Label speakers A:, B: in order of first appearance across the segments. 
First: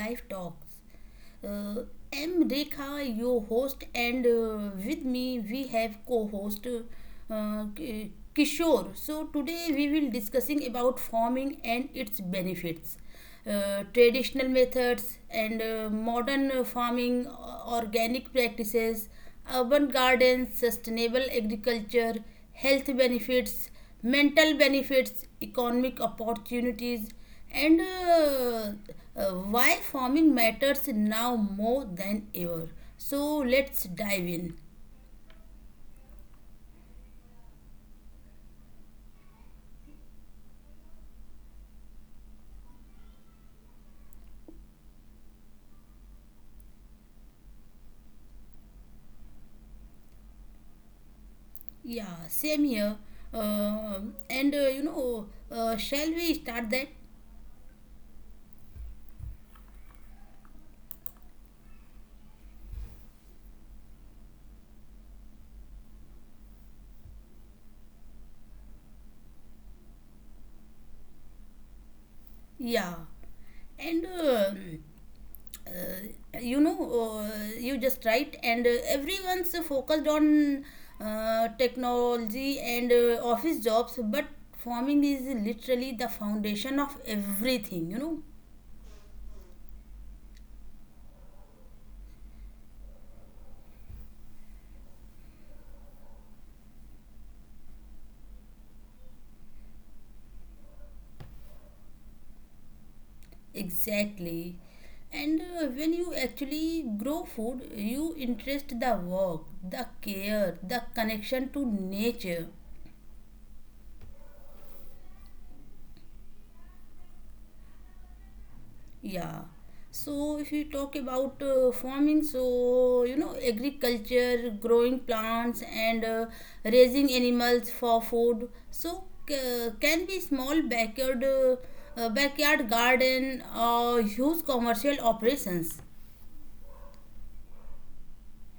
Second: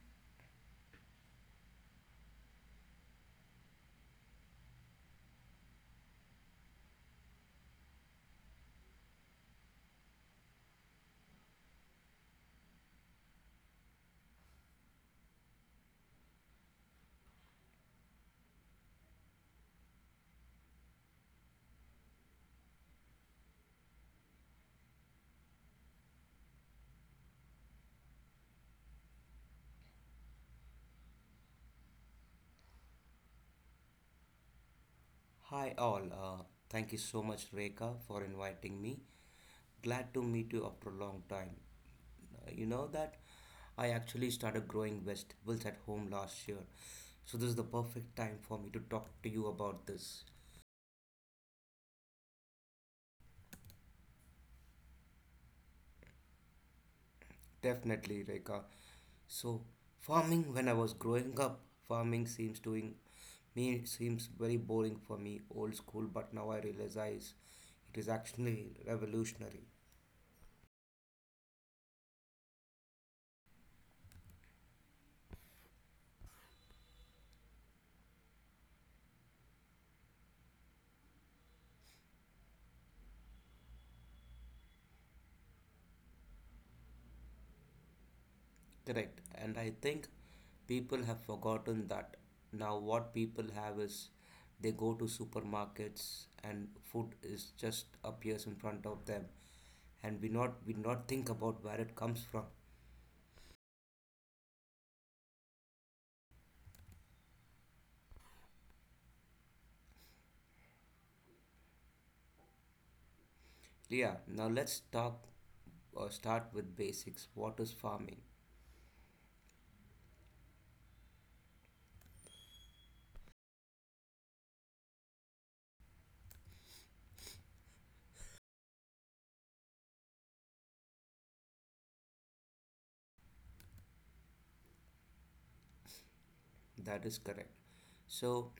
A: Life Talks. Uh, I'm Rekha, your host, and with me we have co-host Kishore. So today we will discussing about farming and its benefits, traditional methods and modern farming, organic practices, urban gardens, sustainable agriculture, health benefits, mental benefits, economic opportunities, and why farming matters now more than ever. So let's dive in.
B: Hi all. Thank you so much, Reka, for inviting me. Glad to meet you after a long time. You know that I actually started growing vegetables at home last year, so this is the perfect time for me to talk to you about this.
A: Yeah, same here. Uh, and shall we start that?
B: Definitely, Reka. So, farming when I was growing up, farming seems very boring for me, old school. But now I realize it is actually revolutionary.
A: Yeah. And uh, you know, you just right, and everyone's focused on technology and office jobs, but farming is literally the foundation of everything.
B: Correct. And I think people have forgotten that. Now what people have is they go to supermarkets and food is just appears in front of them and we not think about where it comes from.
A: Exactly. And when you actually grow food, you interest the work, the care, the connection to nature.
B: Yeah, now let's talk start with basics. What is farming?
A: Yeah. So if you talk about farming, so agriculture, growing plants and raising animals for food. So can be small backyard, backyard garden or huge commercial operations.
B: That is correct. So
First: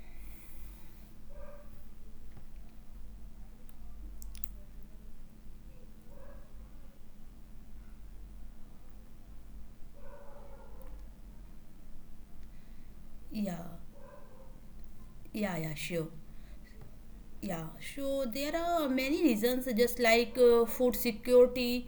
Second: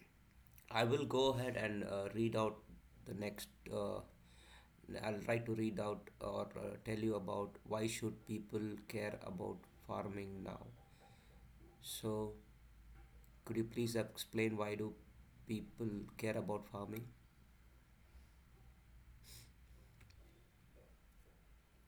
B: I will go ahead and read out the next. I'll try to read out or tell you about why should people care about farming now. So could
A: Yeah.
B: you please explain why do
A: Yeah. Yeah.
B: people
A: Sure.
B: care about farming?
A: Yeah, so there are many reasons just like food security.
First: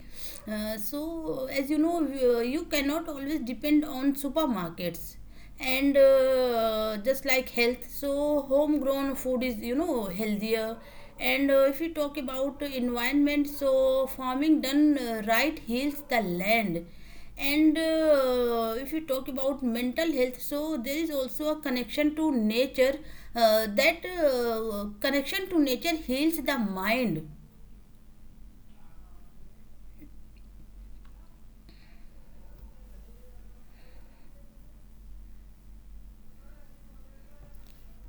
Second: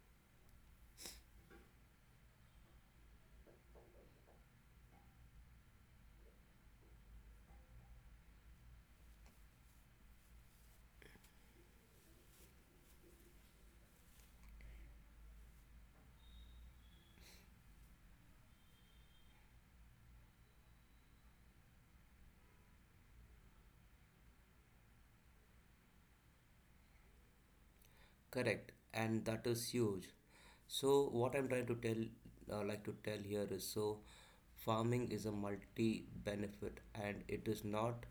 A: So as you know, you cannot always depend on supermarkets. And just like health, so homegrown food is healthier. And if you talk about environment, so farming done right heals the land. And if you talk about mental health, so there is also a connection to nature, that connection to nature heals the mind.
B: Correct, and that is huge. So what I'm trying to tell, like to tell here is so farming is a multi-benefit and it is not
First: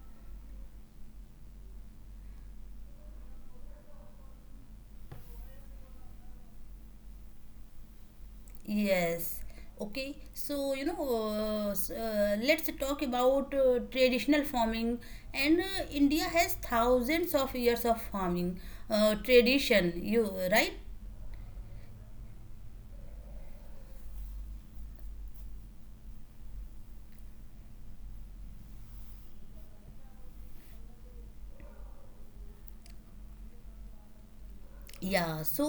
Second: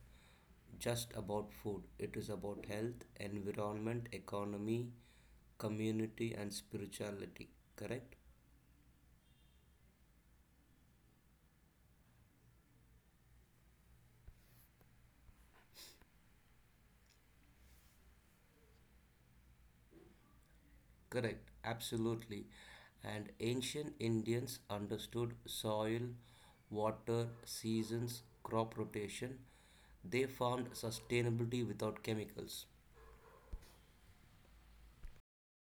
B: just about food. It is about health, environment, economy, community and spirituality. Correct?
A: Yes, okay. So let's talk about traditional farming, and India has thousands of years of farming tradition, you right.
B: Correct, absolutely. And ancient Indians understood soil, water, seasons, crop rotation. They found sustainability without chemicals.
A: Yeah. So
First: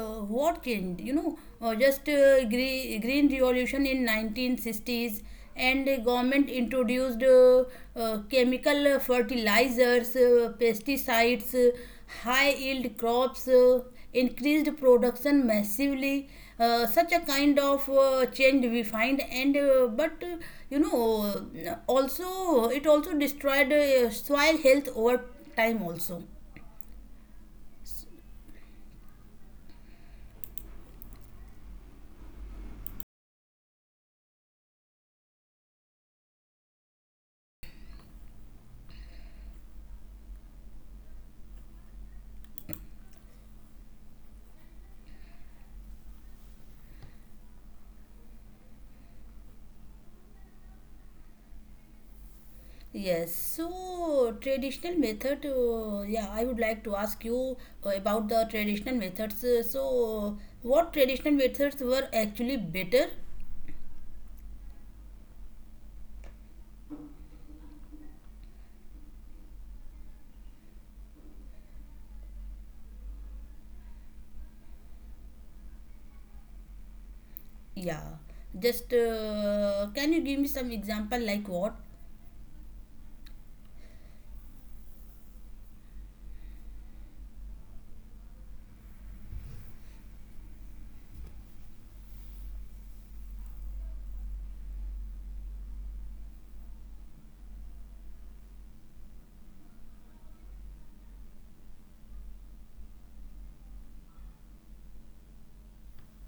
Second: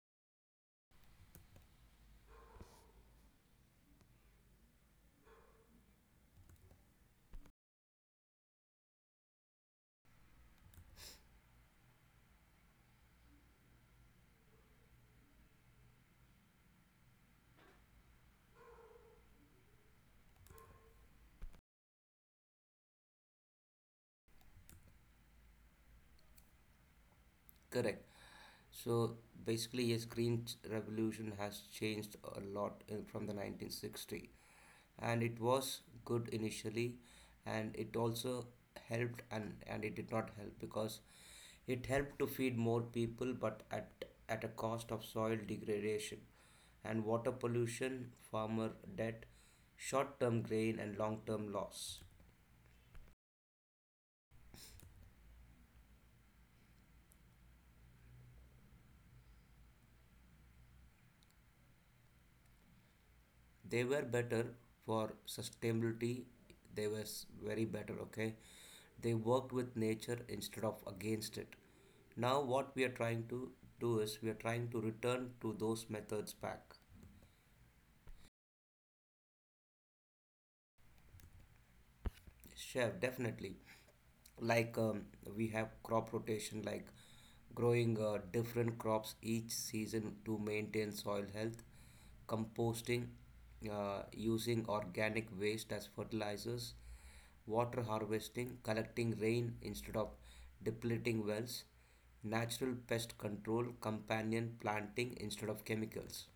A: what changed? You know just Green revolution in 1960s, and the government introduced chemical fertilizers, pesticides, high yield crops, increased production massively. Such a kind of change we find, and but you know also, it also destroyed soil health over time also.
B: Correct. So basically, yes, revolution has changed a lot in, from the 1960, and it was good initially, and it also helped and it did not help because it helped to feed more people, but at a cost of soil degradation and water pollution, farmer debt, short-term gain, and long-term loss.
A: Yes. So traditional method, yeah, I would like to ask you about the traditional methods. So, what traditional methods were actually better?
B: They were better for sustainability, very better, okay. They worked with nature instead of against it. Now what we are trying to do is we are trying to return to those methods back.
A: Yeah, just can you give me some example like what?
B: Chef definitely. Like we have crop rotation, like growing different crops each season to maintain soil health, composting, using organic waste as fertilizers, water harvesting, collecting rain instead of depleting wells, natural pest control, companion planting instead of chemicals.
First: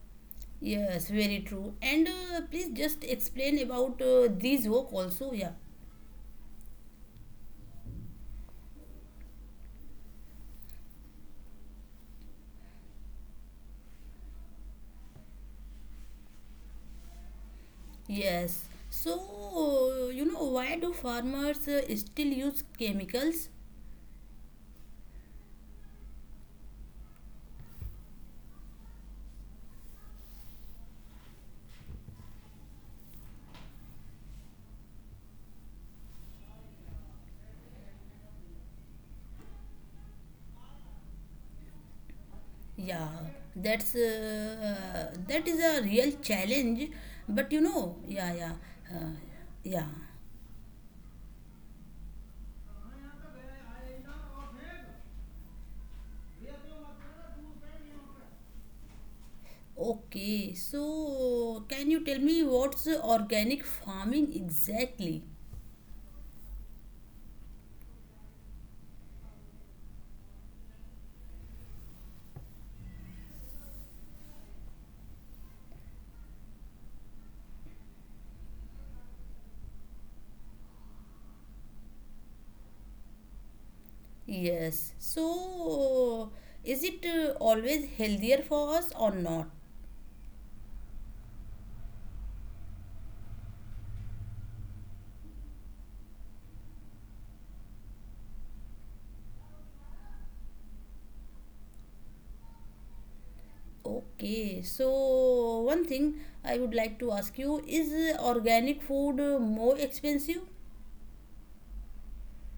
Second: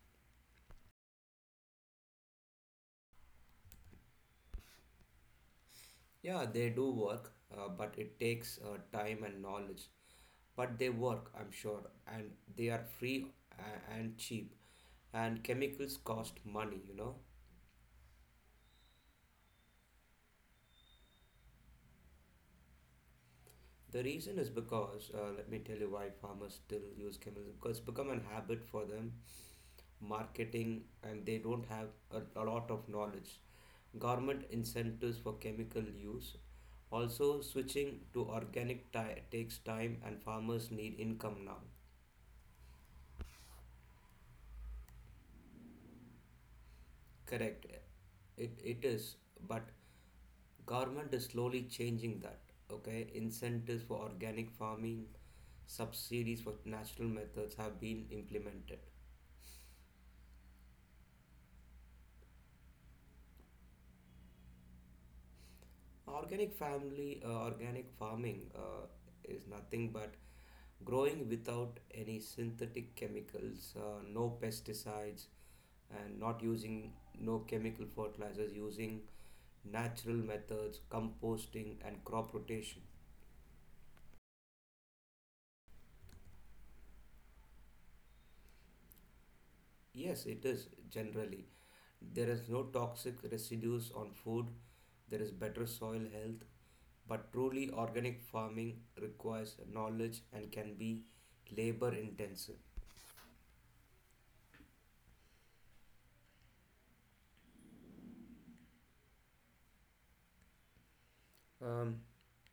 A: Yes, very true. And please just explain about these work also. Yeah.
B: Yeah, they do work, but it takes time and knowledge. But they work, I'm sure, and they are free and cheap. And chemicals cost money, you know.
A: Yes. So, why do farmers still use chemicals?
B: The reason is because, let me tell you why farmers still use chemicals, because it's become an habit for them, marketing, and they don't have a lot of knowledge, government incentives for chemical use, also switching to takes time and farmers need income now.
A: Yeah, that is a real challenge. But
B: Correct.
A: yeah,
B: it,
A: yeah,
B: it
A: uh,
B: is. But
A: yeah.
B: government is slowly changing that. Okay, incentives for organic farming, subsidies for natural methods have been implemented.
A: Okay, so can you tell me what's organic farming exactly?
B: Organic farming is nothing but growing without any synthetic chemicals, no pesticides, and not using no chemical fertilizers, using natural methods, composting, and crop rotation.
A: Yes. So is it always healthier for us or not?
B: Yes, it is generally. There is no toxic residues on food, there is better soil health, but truly organic farming requires knowledge and can be labor intensive.
A: Okay, so one thing I would like to ask you is organic food more expensive?
B: Um,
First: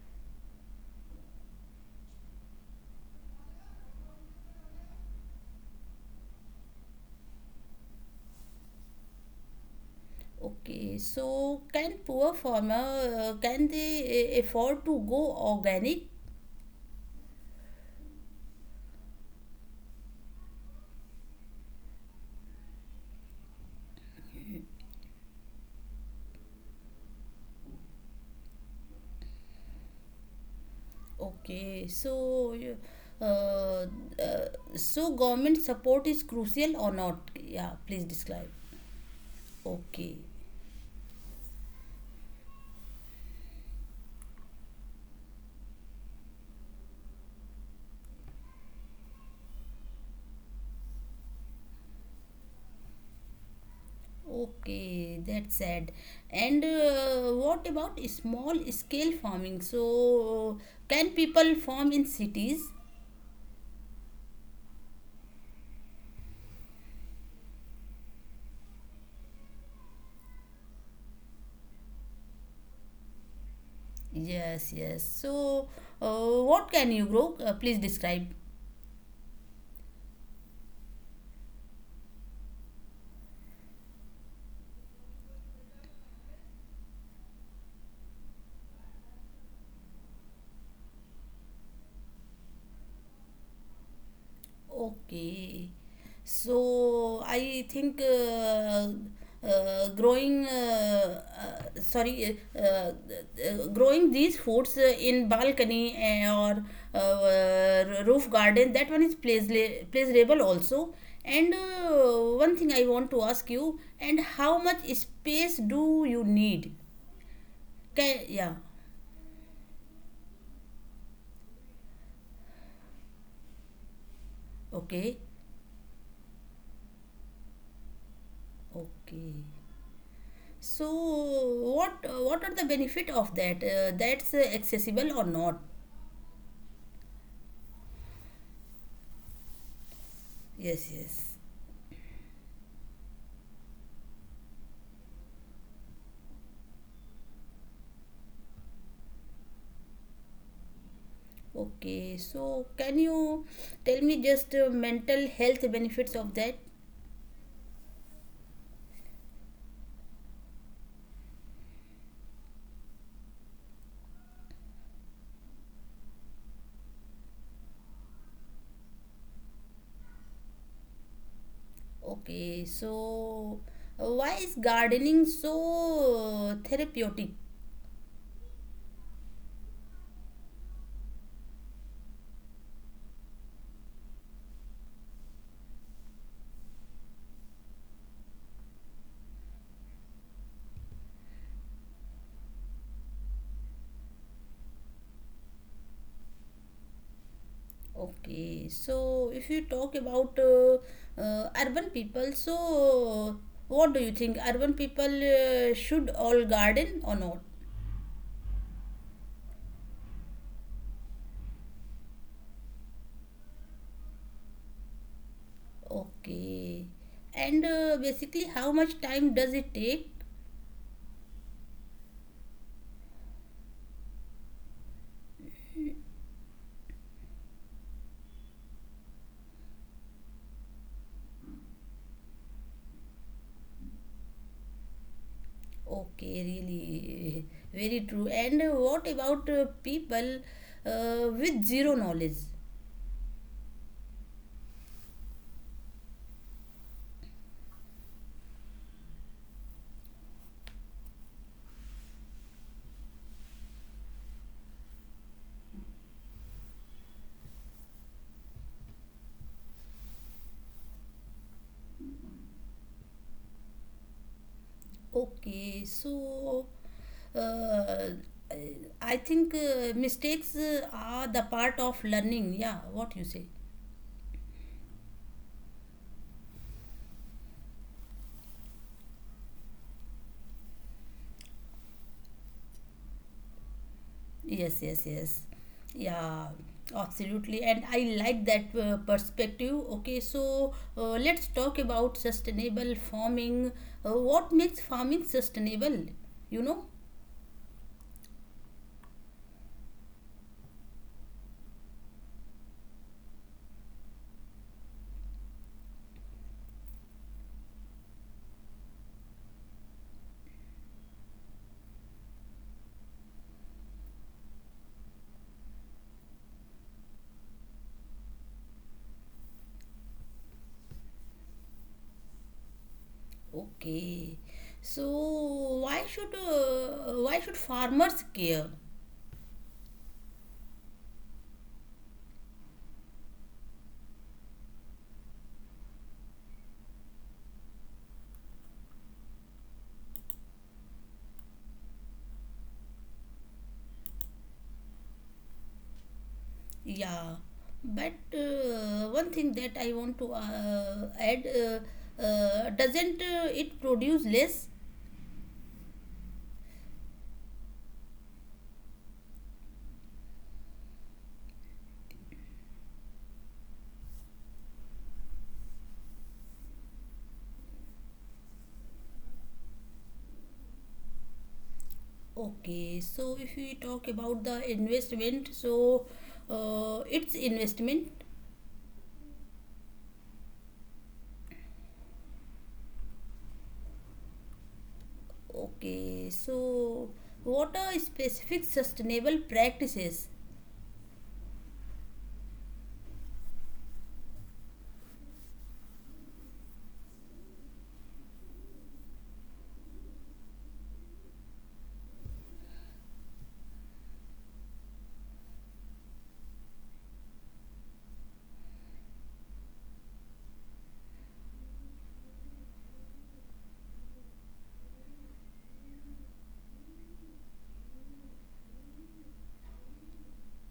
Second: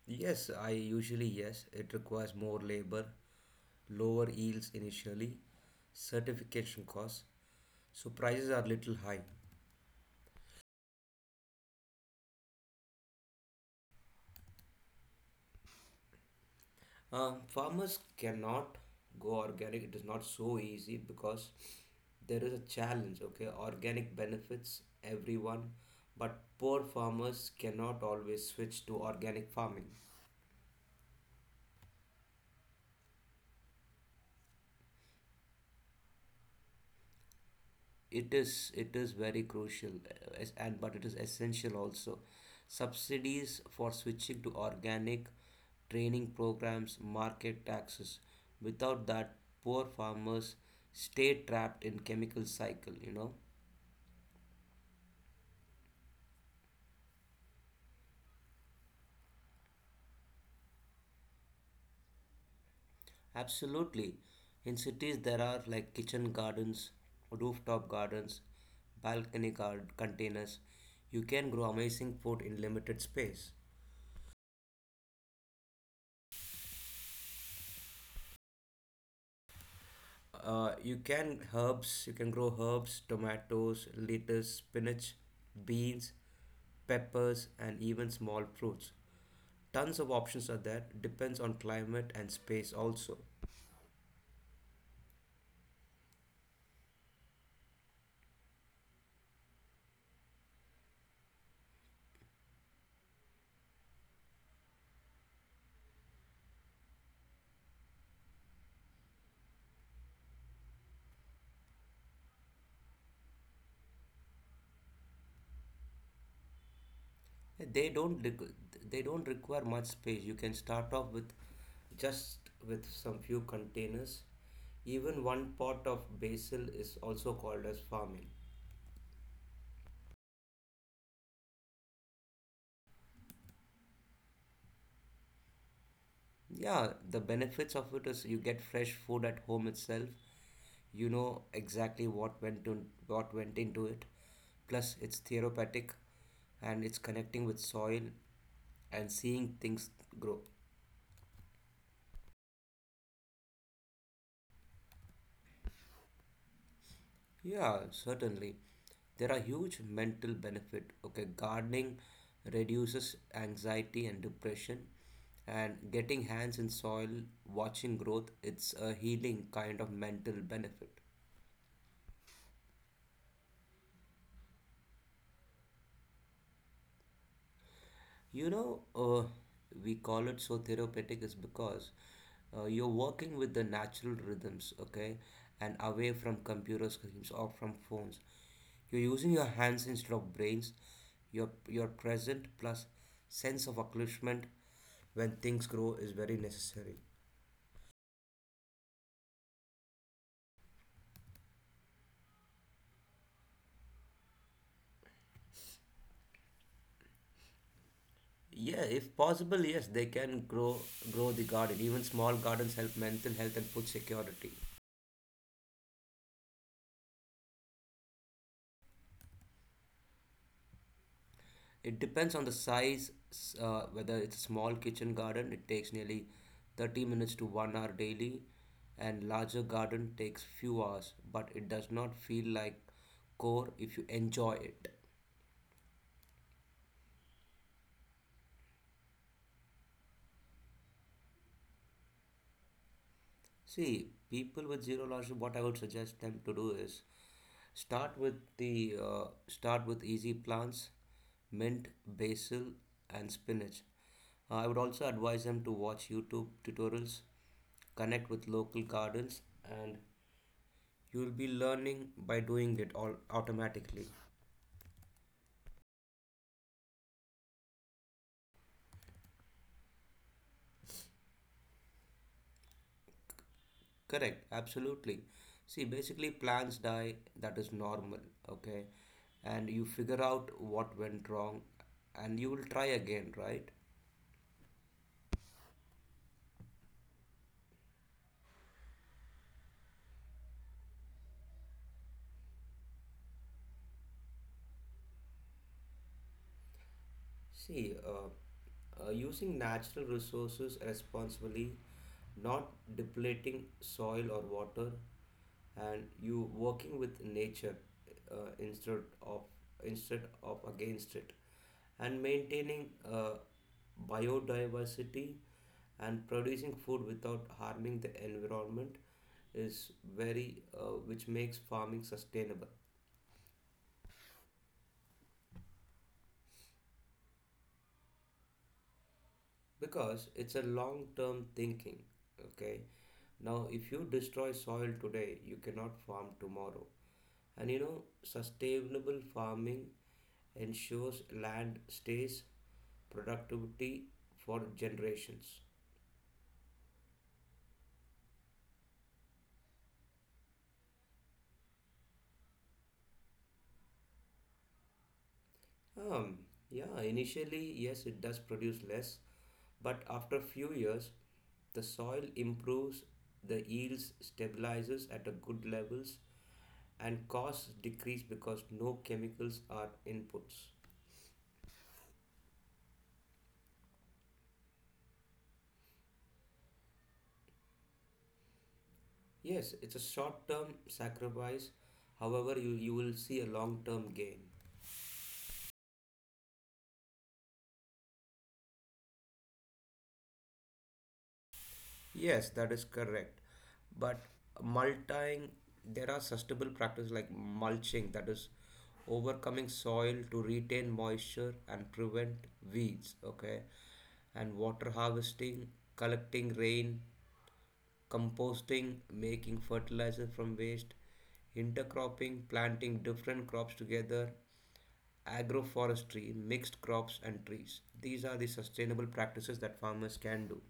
B: yes, I usually yes. It requires more labor, lower yields initially, certification costs, so prices are little high.
A: Okay, so can poor farmer can they afford to go organic?
B: Farmers cannot go organic. It is not so easy because there is a challenge. Okay, organic benefits everyone, but poor farmers cannot always switch to organic farming.
A: Okay, so uh, uh, government support is crucial or not? Yeah, please
B: It
A: describe.
B: is it is very crucial,
A: Okay,
B: es- and but it is essential also. Subsidies for switching to organic, training programs, market taxes. Without that, poor farmers stay trapped in chemical cycle, you know.
A: okay, that's sad. And what about small scale farming? So can people farm in cities?
B: Absolutely. In cities there are like kitchen gardens, rooftop gardens, containers. You can grow amazing food in limited space.
A: Yes, yes. So what can you grow? Please describe.
B: You can grow herbs, tomatoes, lettuce, spinach, beans, peppers, and even small fruits. Tons of options are there. Depends on climate and space also.
A: Okay. So I think growing sorry, growing these foods in balcony or roof garden, that one is pleasurable also. And one thing I want to ask you, and how much space do you need? Can, yeah.
B: They don't require much space. You can start off with just with some few containers.
A: Okay.
B: Even one pot of basil is also called as farming.
A: Okay. So what are the benefit of that? That's accessible or not?
B: Yeah, the benefits of it is you get fresh food at home itself.
A: Yes,
B: You know
A: yes.
B: exactly what went into it. Plus, it's therapeutic, and it's connecting with soil and seeing things grow.
A: Okay. So can you tell me just mental health benefits of that?
B: Yeah, certainly. There are huge mental benefit. Okay, gardening reduces anxiety and depression, and getting hands in soil, watching growth, it's a healing kind of mental benefit.
A: Okay. So why is gardening so therapeutic?
B: You know, uh, we call it so therapeutic is because you're working with the natural rhythms, okay, and away from computer screens or from phones, you're using your hands instead of brains, your present plus sense of accomplishment when things grow is very necessary.
A: Okay. So if you talk about urban people, so what do you think? Urban people should all garden or not?
B: Yeah, if possible, yes, they can grow the garden. Even small gardens help mental health and food security.
A: Okay. And basically, how much time does it take?
B: It depends on the size, whether it's a small kitchen garden, it takes nearly 30 minutes to 1 hour daily, and larger garden takes few hours, but it does not feel like core if you enjoy it.
A: Okay, really, very true. And what about people with zero knowledge?
B: See, people with zero large, what I would suggest them to do is start with the uh, start with easy plants, mint, basil, and spinach. I would also advise them to watch YouTube tutorials, connect with local gardens, and you'll be learning by doing it all automatically.
A: Okay, so uh, I I think mistakes are the part of learning. Yeah, what you say?
B: Correct, absolutely. See, basically, plans die, that is normal, okay? And you figure out what went wrong and you will try again, right?
A: Yes, yes, yes. Yeah, absolutely. And I like that perspective. Okay, so let's talk about sustainable farming. What makes farming sustainable? You know?
B: See, using natural resources responsibly, not depleting soil or water, and you working with nature uh, instead of instead of against it, and maintaining biodiversity and producing food without harming the environment is very which makes farming sustainable.
A: Okay. So why should farmers care?
B: Because it's a long term thinking. Okay, now if you destroy soil today, you cannot farm tomorrow. And you know, sustainable farming ensures land stays productivity for generations.
A: Yeah. But one thing that I want to add, doesn't it produce less?
B: Um, yeah, initially, yes, it does produce less, but after few years, the soil improves, the yields stabilizes at a good levels, and costs decrease because no chemicals are inputs.
A: Okay, so if we talk about the investment, so it's investment.
B: Yes, it's a short-term sacrifice. However, you will see a long-term gain.
A: Okay, so what are specific sustainable practices?
B: Yes, that is correct. But mulching, there are sustainable practices like mulching, that is overcoming soil to retain moisture and prevent weeds, okay? And water harvesting, collecting rain, composting, making fertilizer from waste, intercropping, planting different crops together, agroforestry, mixed crops, and trees. These are the sustainable practices that farmers can do.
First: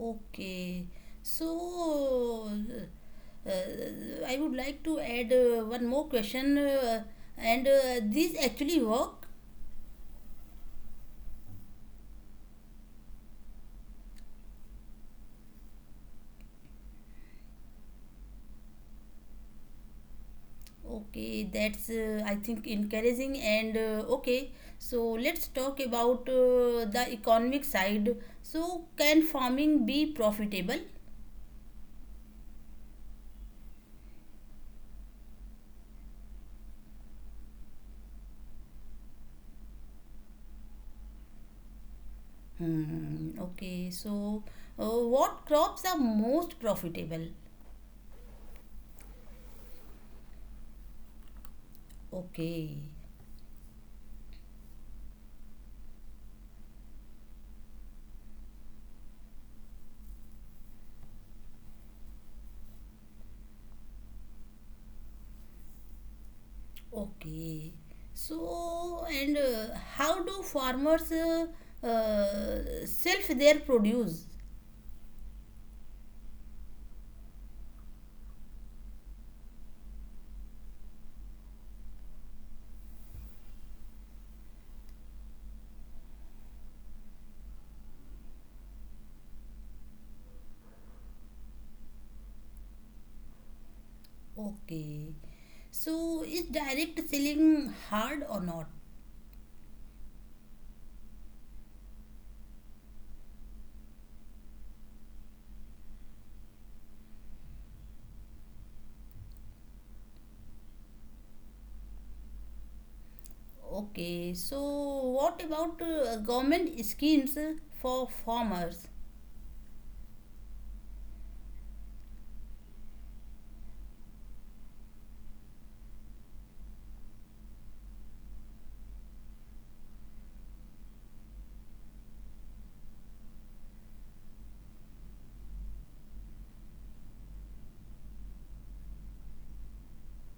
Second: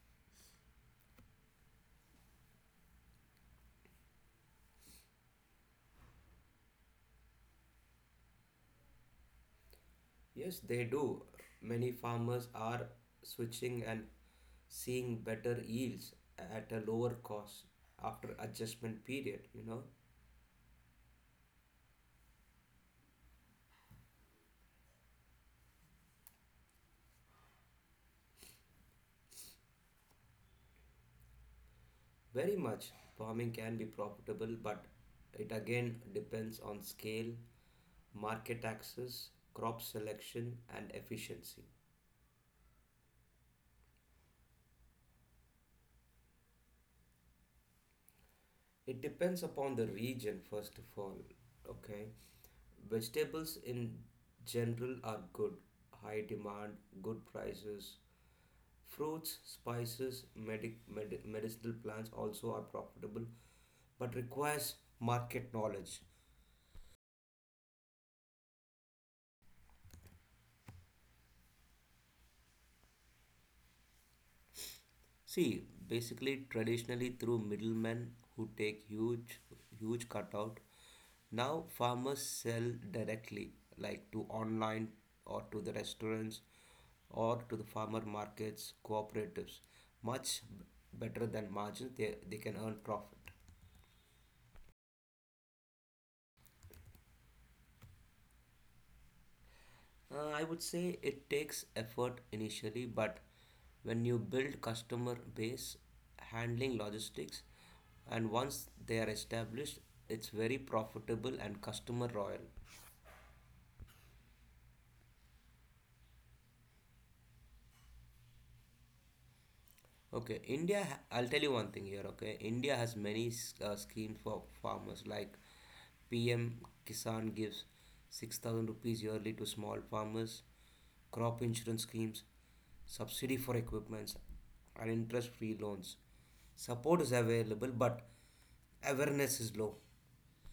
A: Okay, so I would like to add one more question, and these actually work.
B: Yes, they do. Many farmers are switching and seeing better yields at a lower cost after adjustment period, you know.
A: Okay, that's I think encouraging, and okay. So let's talk about the economic side. So can farming be profitable?
B: Very much farming can be profitable, but it again depends on scale, market access, crop selection, and efficiency.
A: Hmm, okay, so what crops are most profitable?
B: It depends upon the region, first of all. Okay,
A: Okay,
B: vegetables in general are good, high demand, good prices. Fruits, spices, medicinal plants also are profitable but requires market knowledge.
A: okay. So and how do farmers self their produce?
B: See, basically traditionally through middlemen who take huge cutout. Now farmers sell directly, like to online or to the restaurants or to the farmer markets, cooperatives, much better than margin, they can earn profit.
A: Okay. So is direct selling hard or not?
B: I would say it takes effort initially, but when you build customer base, handling logistics, and once they are established, it's very profitable and customer loyal.
A: Okay, so what about government schemes for farmers?
B: Okay, India, I'll tell you one thing here, okay? India has many schemes for farmers like PM Kisan gives 6,000 rupees yearly to small farmers, crop insurance schemes, subsidy for equipments, and interest free loans. Support is available, but awareness is low.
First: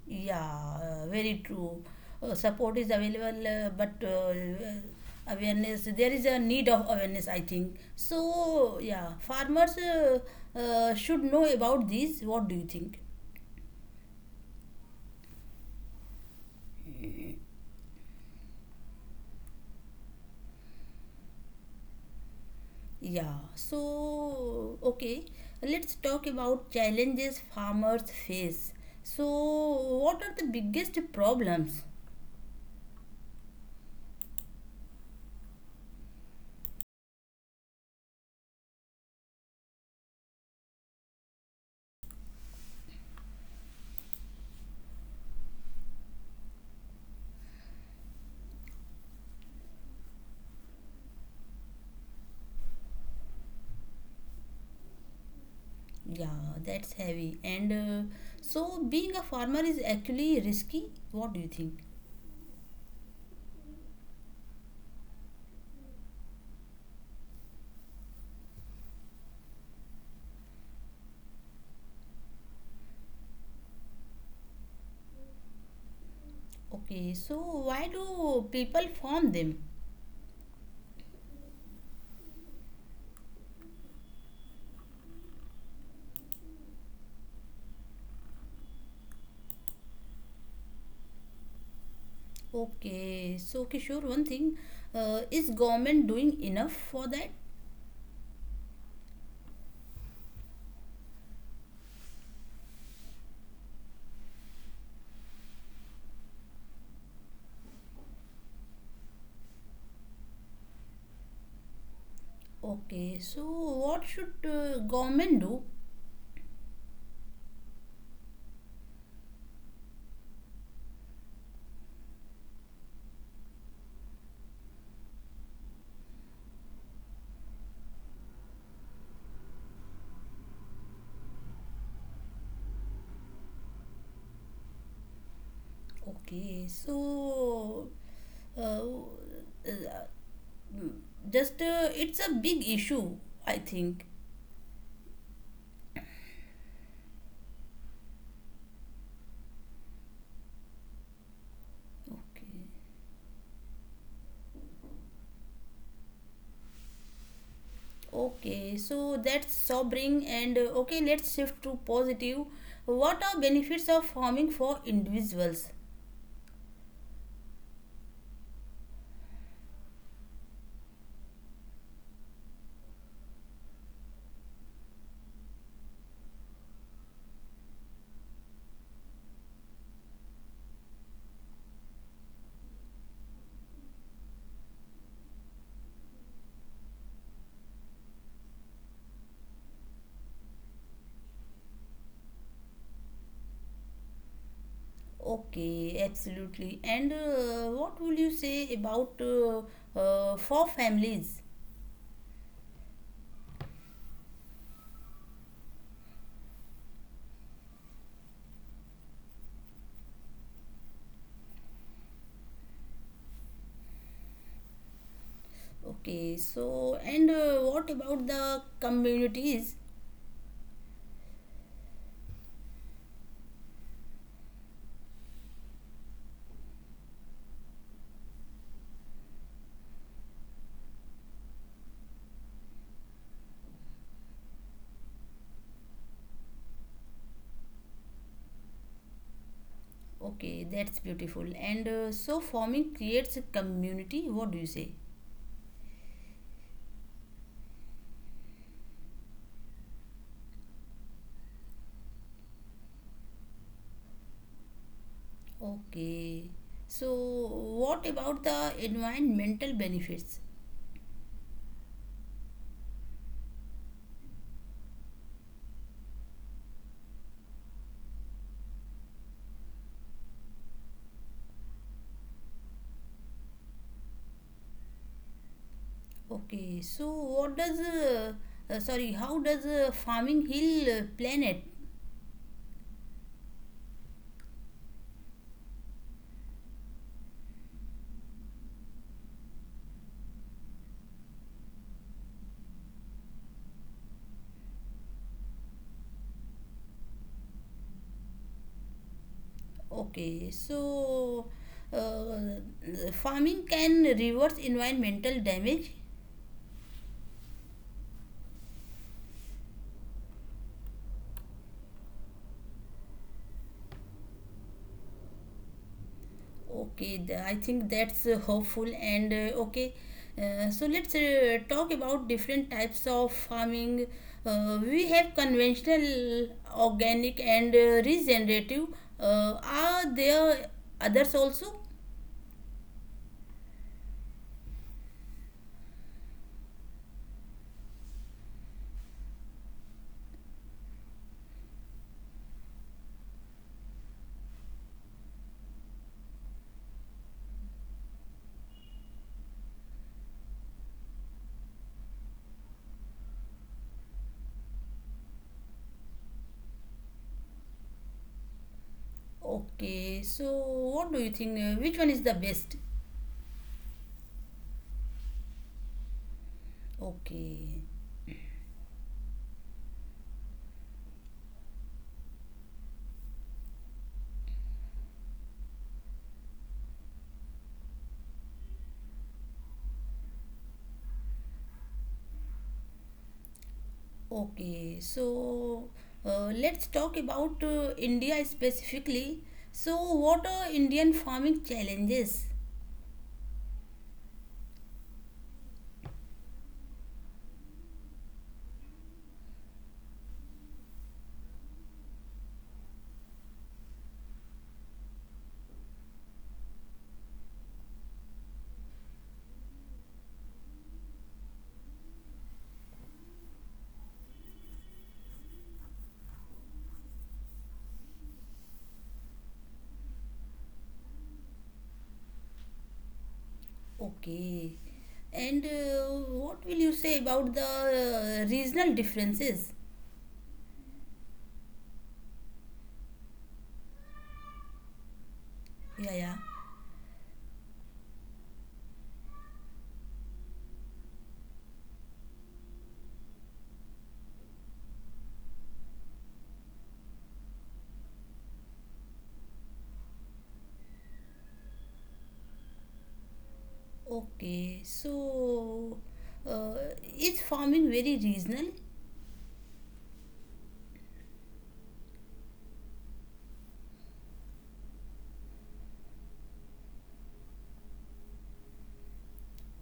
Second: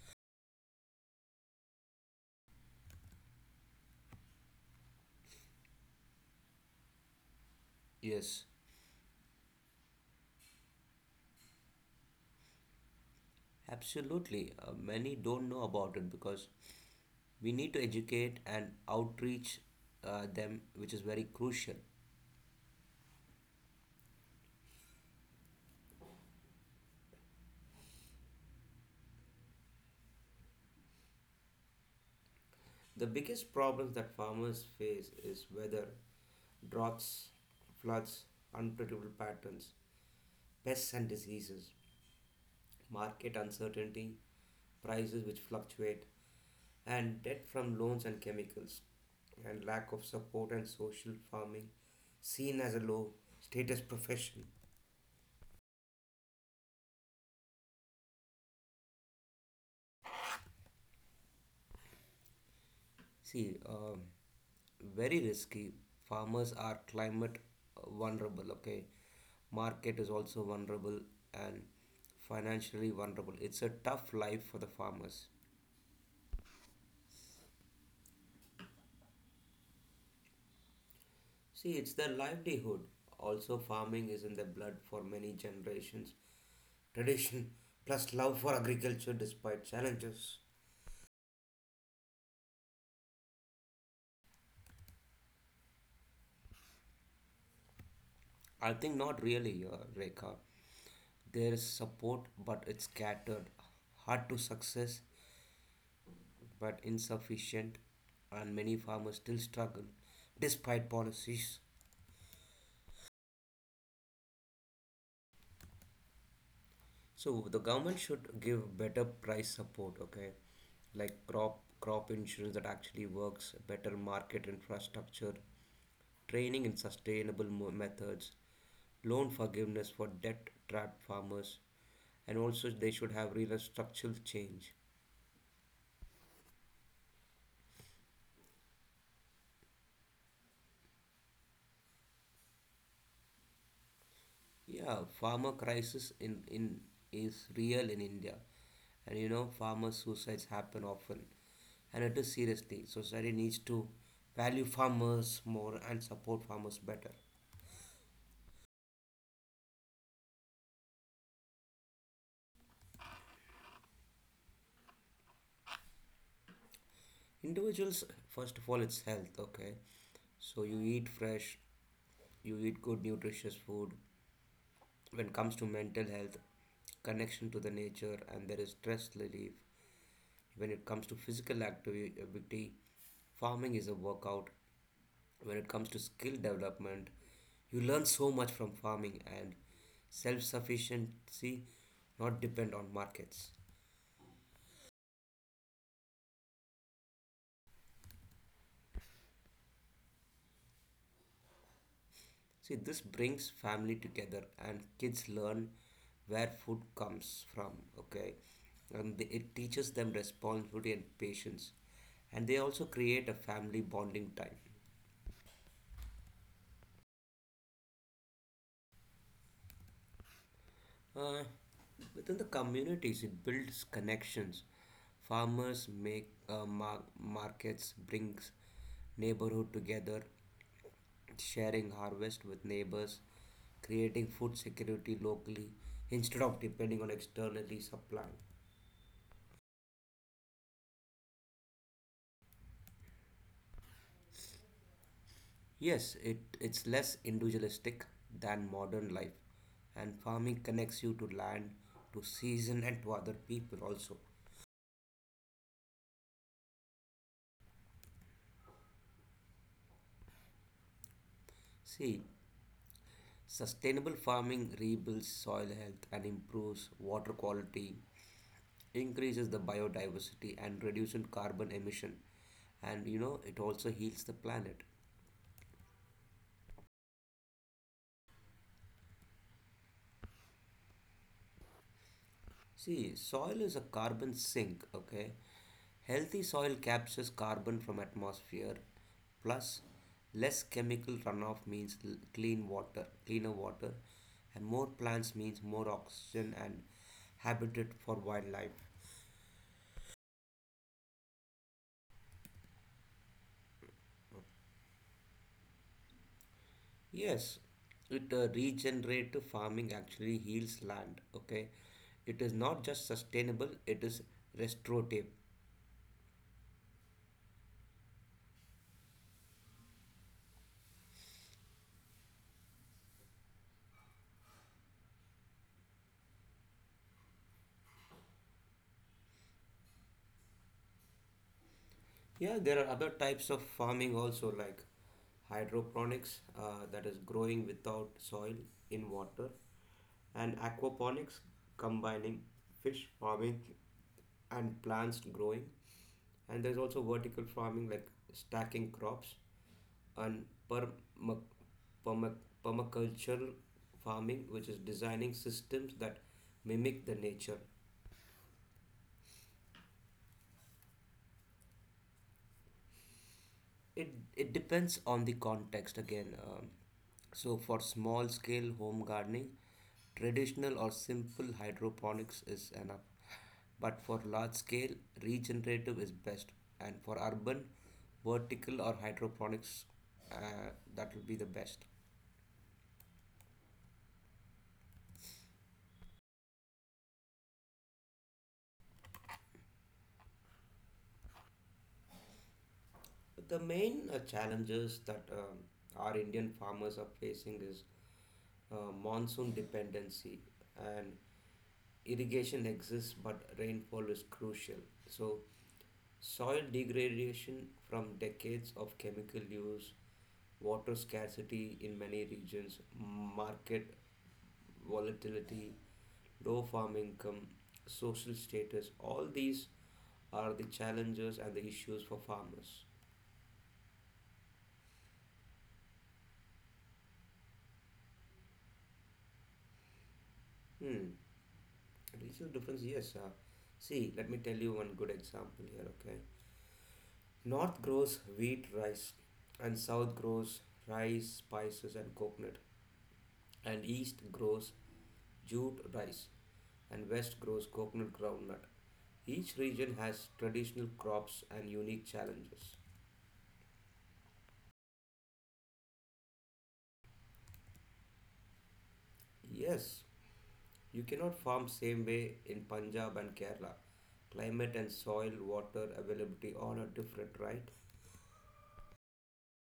A: Yeah, very true. Support is available, but awareness, there is a need of awareness, I think.
B: Yes,
A: So, yeah, farmers should know about this. What do you think?
B: absolutely. Many don't know about it because we need to educate and outreach them, which is very crucial.
A: Yeah. So, okay, let's talk about challenges farmers face. So, what are the biggest problems?
B: The biggest problems that farmers face is weather, droughts, floods, unpredictable patterns, pests and diseases, market uncertainty, prices which fluctuate, and debt from loans and chemicals, and lack of support and social farming seen as a low status profession.
A: Yeah, that's heavy. And so being a farmer is actually risky. What do you think?
B: See, very risky. Farmers are climate vulnerable, okay? Market is also vulnerable and financially vulnerable. It's a tough life for the farmers.
A: Okay, so why do people farm them?
B: See, it's their livelihood. Also, farming is in their blood for many generations. Tradition plus love for agriculture despite challenges.
A: Okay, so Kishore, one thing, is government doing enough for that?
B: I think not really, Rekha. There is support, but it's scattered. Hard to success, but insufficient, and many farmers still struggle despite policies.
A: Okay, so what should government do?
B: So the government should give better price support, okay? Like crop insurance that actually works, better market infrastructure, training in methods, loan forgiveness for debt-trapped farmers, and also they should have real structural change.
A: Okay, so uh, uh, just it's a big issue, I think.
B: Yeah, farmer crisis in is real in India, and you know farmer suicides happen often, and it is
A: Okay.
B: seriously. Society needs to value farmers more and support farmers better.
A: Okay, so that's sobering, and okay, let's shift to positive. What are benefits of farming for individuals?
B: Individuals, first of all, it's health. Okay, so you eat fresh, you eat good nutritious food. When it comes to mental health, connection to the nature, and there is stress relief. When it comes to physical activity, farming is a workout. When it comes to skill development, you learn so much from farming. And self-sufficiency, not depend on markets.
A: Okay, absolutely. And what will you say about for families?
B: See, this brings family together and kids learn where food comes from. Okay, and it teaches them responsibility and patience, and they also create a family bonding time.
A: Okay, so and what about the communities?
B: uh, Within the communities, it builds connections. Farmers make uh, mar- markets, brings neighborhood together, sharing harvest with neighbors, creating food security locally instead of depending on externally supply.
A: Okay, that's beautiful. And so farming creates a community. What do you say?
B: Yes, it's less individualistic than modern life, and farming connects you to land, to season, and to other people also.
A: Okay. So what about the environmental benefits?
B: See, sustainable farming rebuilds soil health and improves water quality, increases the biodiversity, and reduces carbon emission. And you know, it also heals the planet.
A: Okay, so what does sorry, how does farming heal planet?
B: See, soil is a carbon sink, okay? Healthy soil captures carbon from atmosphere, plus less chemical runoff means clean water, cleaner water, and more plants means more oxygen and habitat for wildlife.
A: Okay, so farming can reverse environmental damage.
B: Yes, it regenerative farming actually heals land, okay? It is not just sustainable, it is restorative.
A: Okay, I think that's hopeful, and okay. So let's talk about different types of farming. We have conventional, organic, and regenerative. Are there others also?
B: Yeah, there are other types of farming also, like hydroponics, that is growing without soil in water, and aquaponics, combining fish farming and plants growing. And there's also vertical farming, like stacking crops, and perma- permacultural farming, which is designing systems that mimic the nature.
A: Okay, so what do you think? Which one is the best?
B: It depends on the context again. So
A: Okay,
B: for small scale home gardening, traditional or simple hydroponics is enough, but for large scale, regenerative is best, and for urban, vertical or hydroponics, uh, that will be the best.
A: okay. So let's talk about India specifically. So what are Indian farming challenges?
B: The main challenges that our Indian farmers are facing is monsoon dependency, and irrigation exists, but rainfall is crucial. So, soil degradation from decades of chemical use, water scarcity in many regions, market volatility, low farm income, social status, all these are the challenges and the issues for farmers.
A: Okay. And what will you say about the regional differences?
B: Hmm, Regional difference, yes. See, let me tell you one good example
A: Yeah,
B: here,
A: yeah.
B: okay? North grows wheat, rice, and south grows rice, spices, and coconut, and east grows jute, rice, and west grows coconut, groundnut. Each region has traditional crops and unique challenges.
A: Okay, so uh, is farming very regional?
B: Yes, you cannot farm same way in Punjab and Kerala. Climate and soil water availability all are different, right?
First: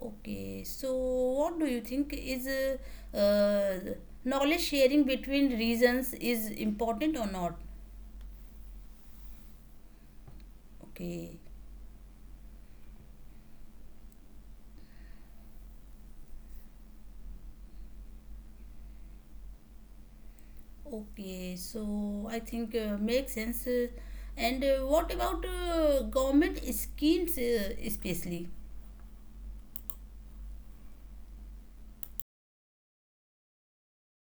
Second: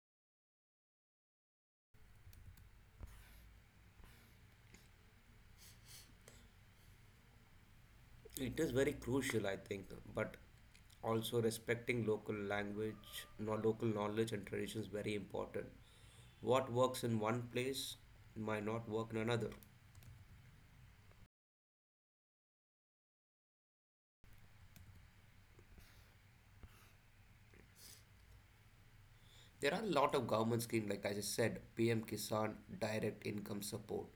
A: Okay, so what do you think is knowledge sharing between regions is important or not?
B: It is very crucial, I think, but
A: Okay,
B: also respecting local language, no local knowledge and traditions very important. What works in one place might not work in another.
A: okay, so I think makes sense. And what about government schemes especially?
B: There are a lot of government schemes, like I just said, PM Kisan, direct income support.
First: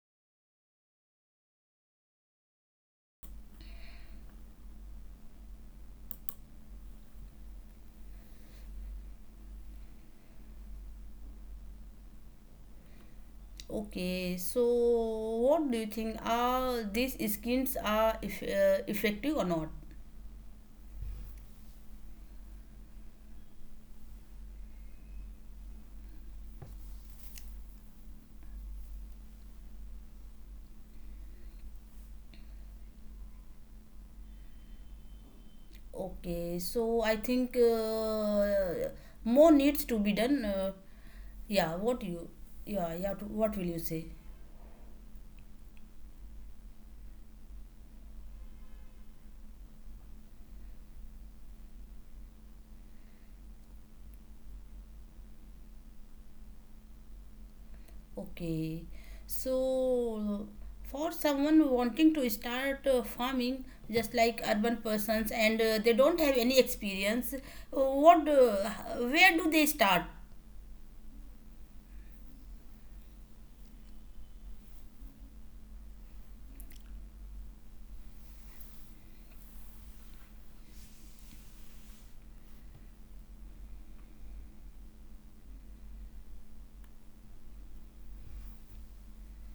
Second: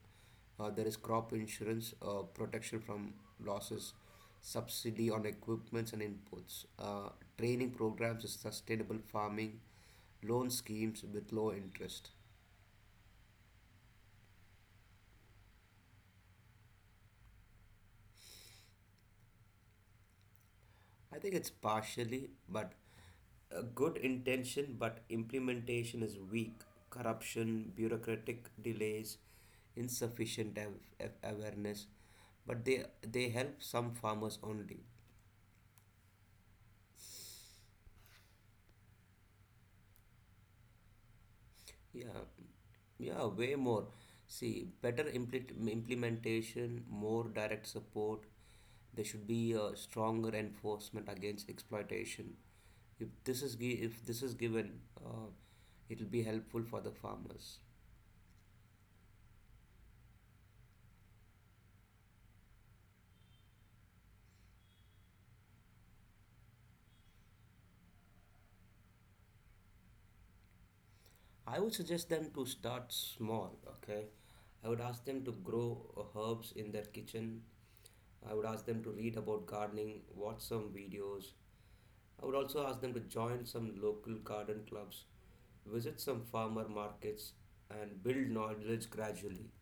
B: There is crop insurance, protection from losses, subsidy on equipments and inputs, training programs, sustainable farming, loan schemes with low interest.
A: Okay, so what do you think, are these schemes are effective or not?
B: I think it's partially, but a good intention, but implementation is weak. Corruption, bureaucratic delays, insufficient av- awareness, but they help some farmers only.
A: Okay, so I think more needs to be done. Yeah, what
B: Yeah,
A: you yeah, yeah
B: yeah,
A: to,
B: way
A: what will you
B: more.
A: say?
B: See, better implementation, more direct support. There should be a stronger enforcement against exploitation. If this is given, uh, it'll be helpful for the farmers.
A: Okay. So for someone wanting to start farming, just like urban persons, and they don't have any experience, what where do they start?
B: I would suggest them to start small, okay? I would ask them to grow herbs in their kitchen. I would ask them to read about gardening, watch some videos. I would also ask them to join some local garden clubs, visit some farmer markets, and build knowledge gradually.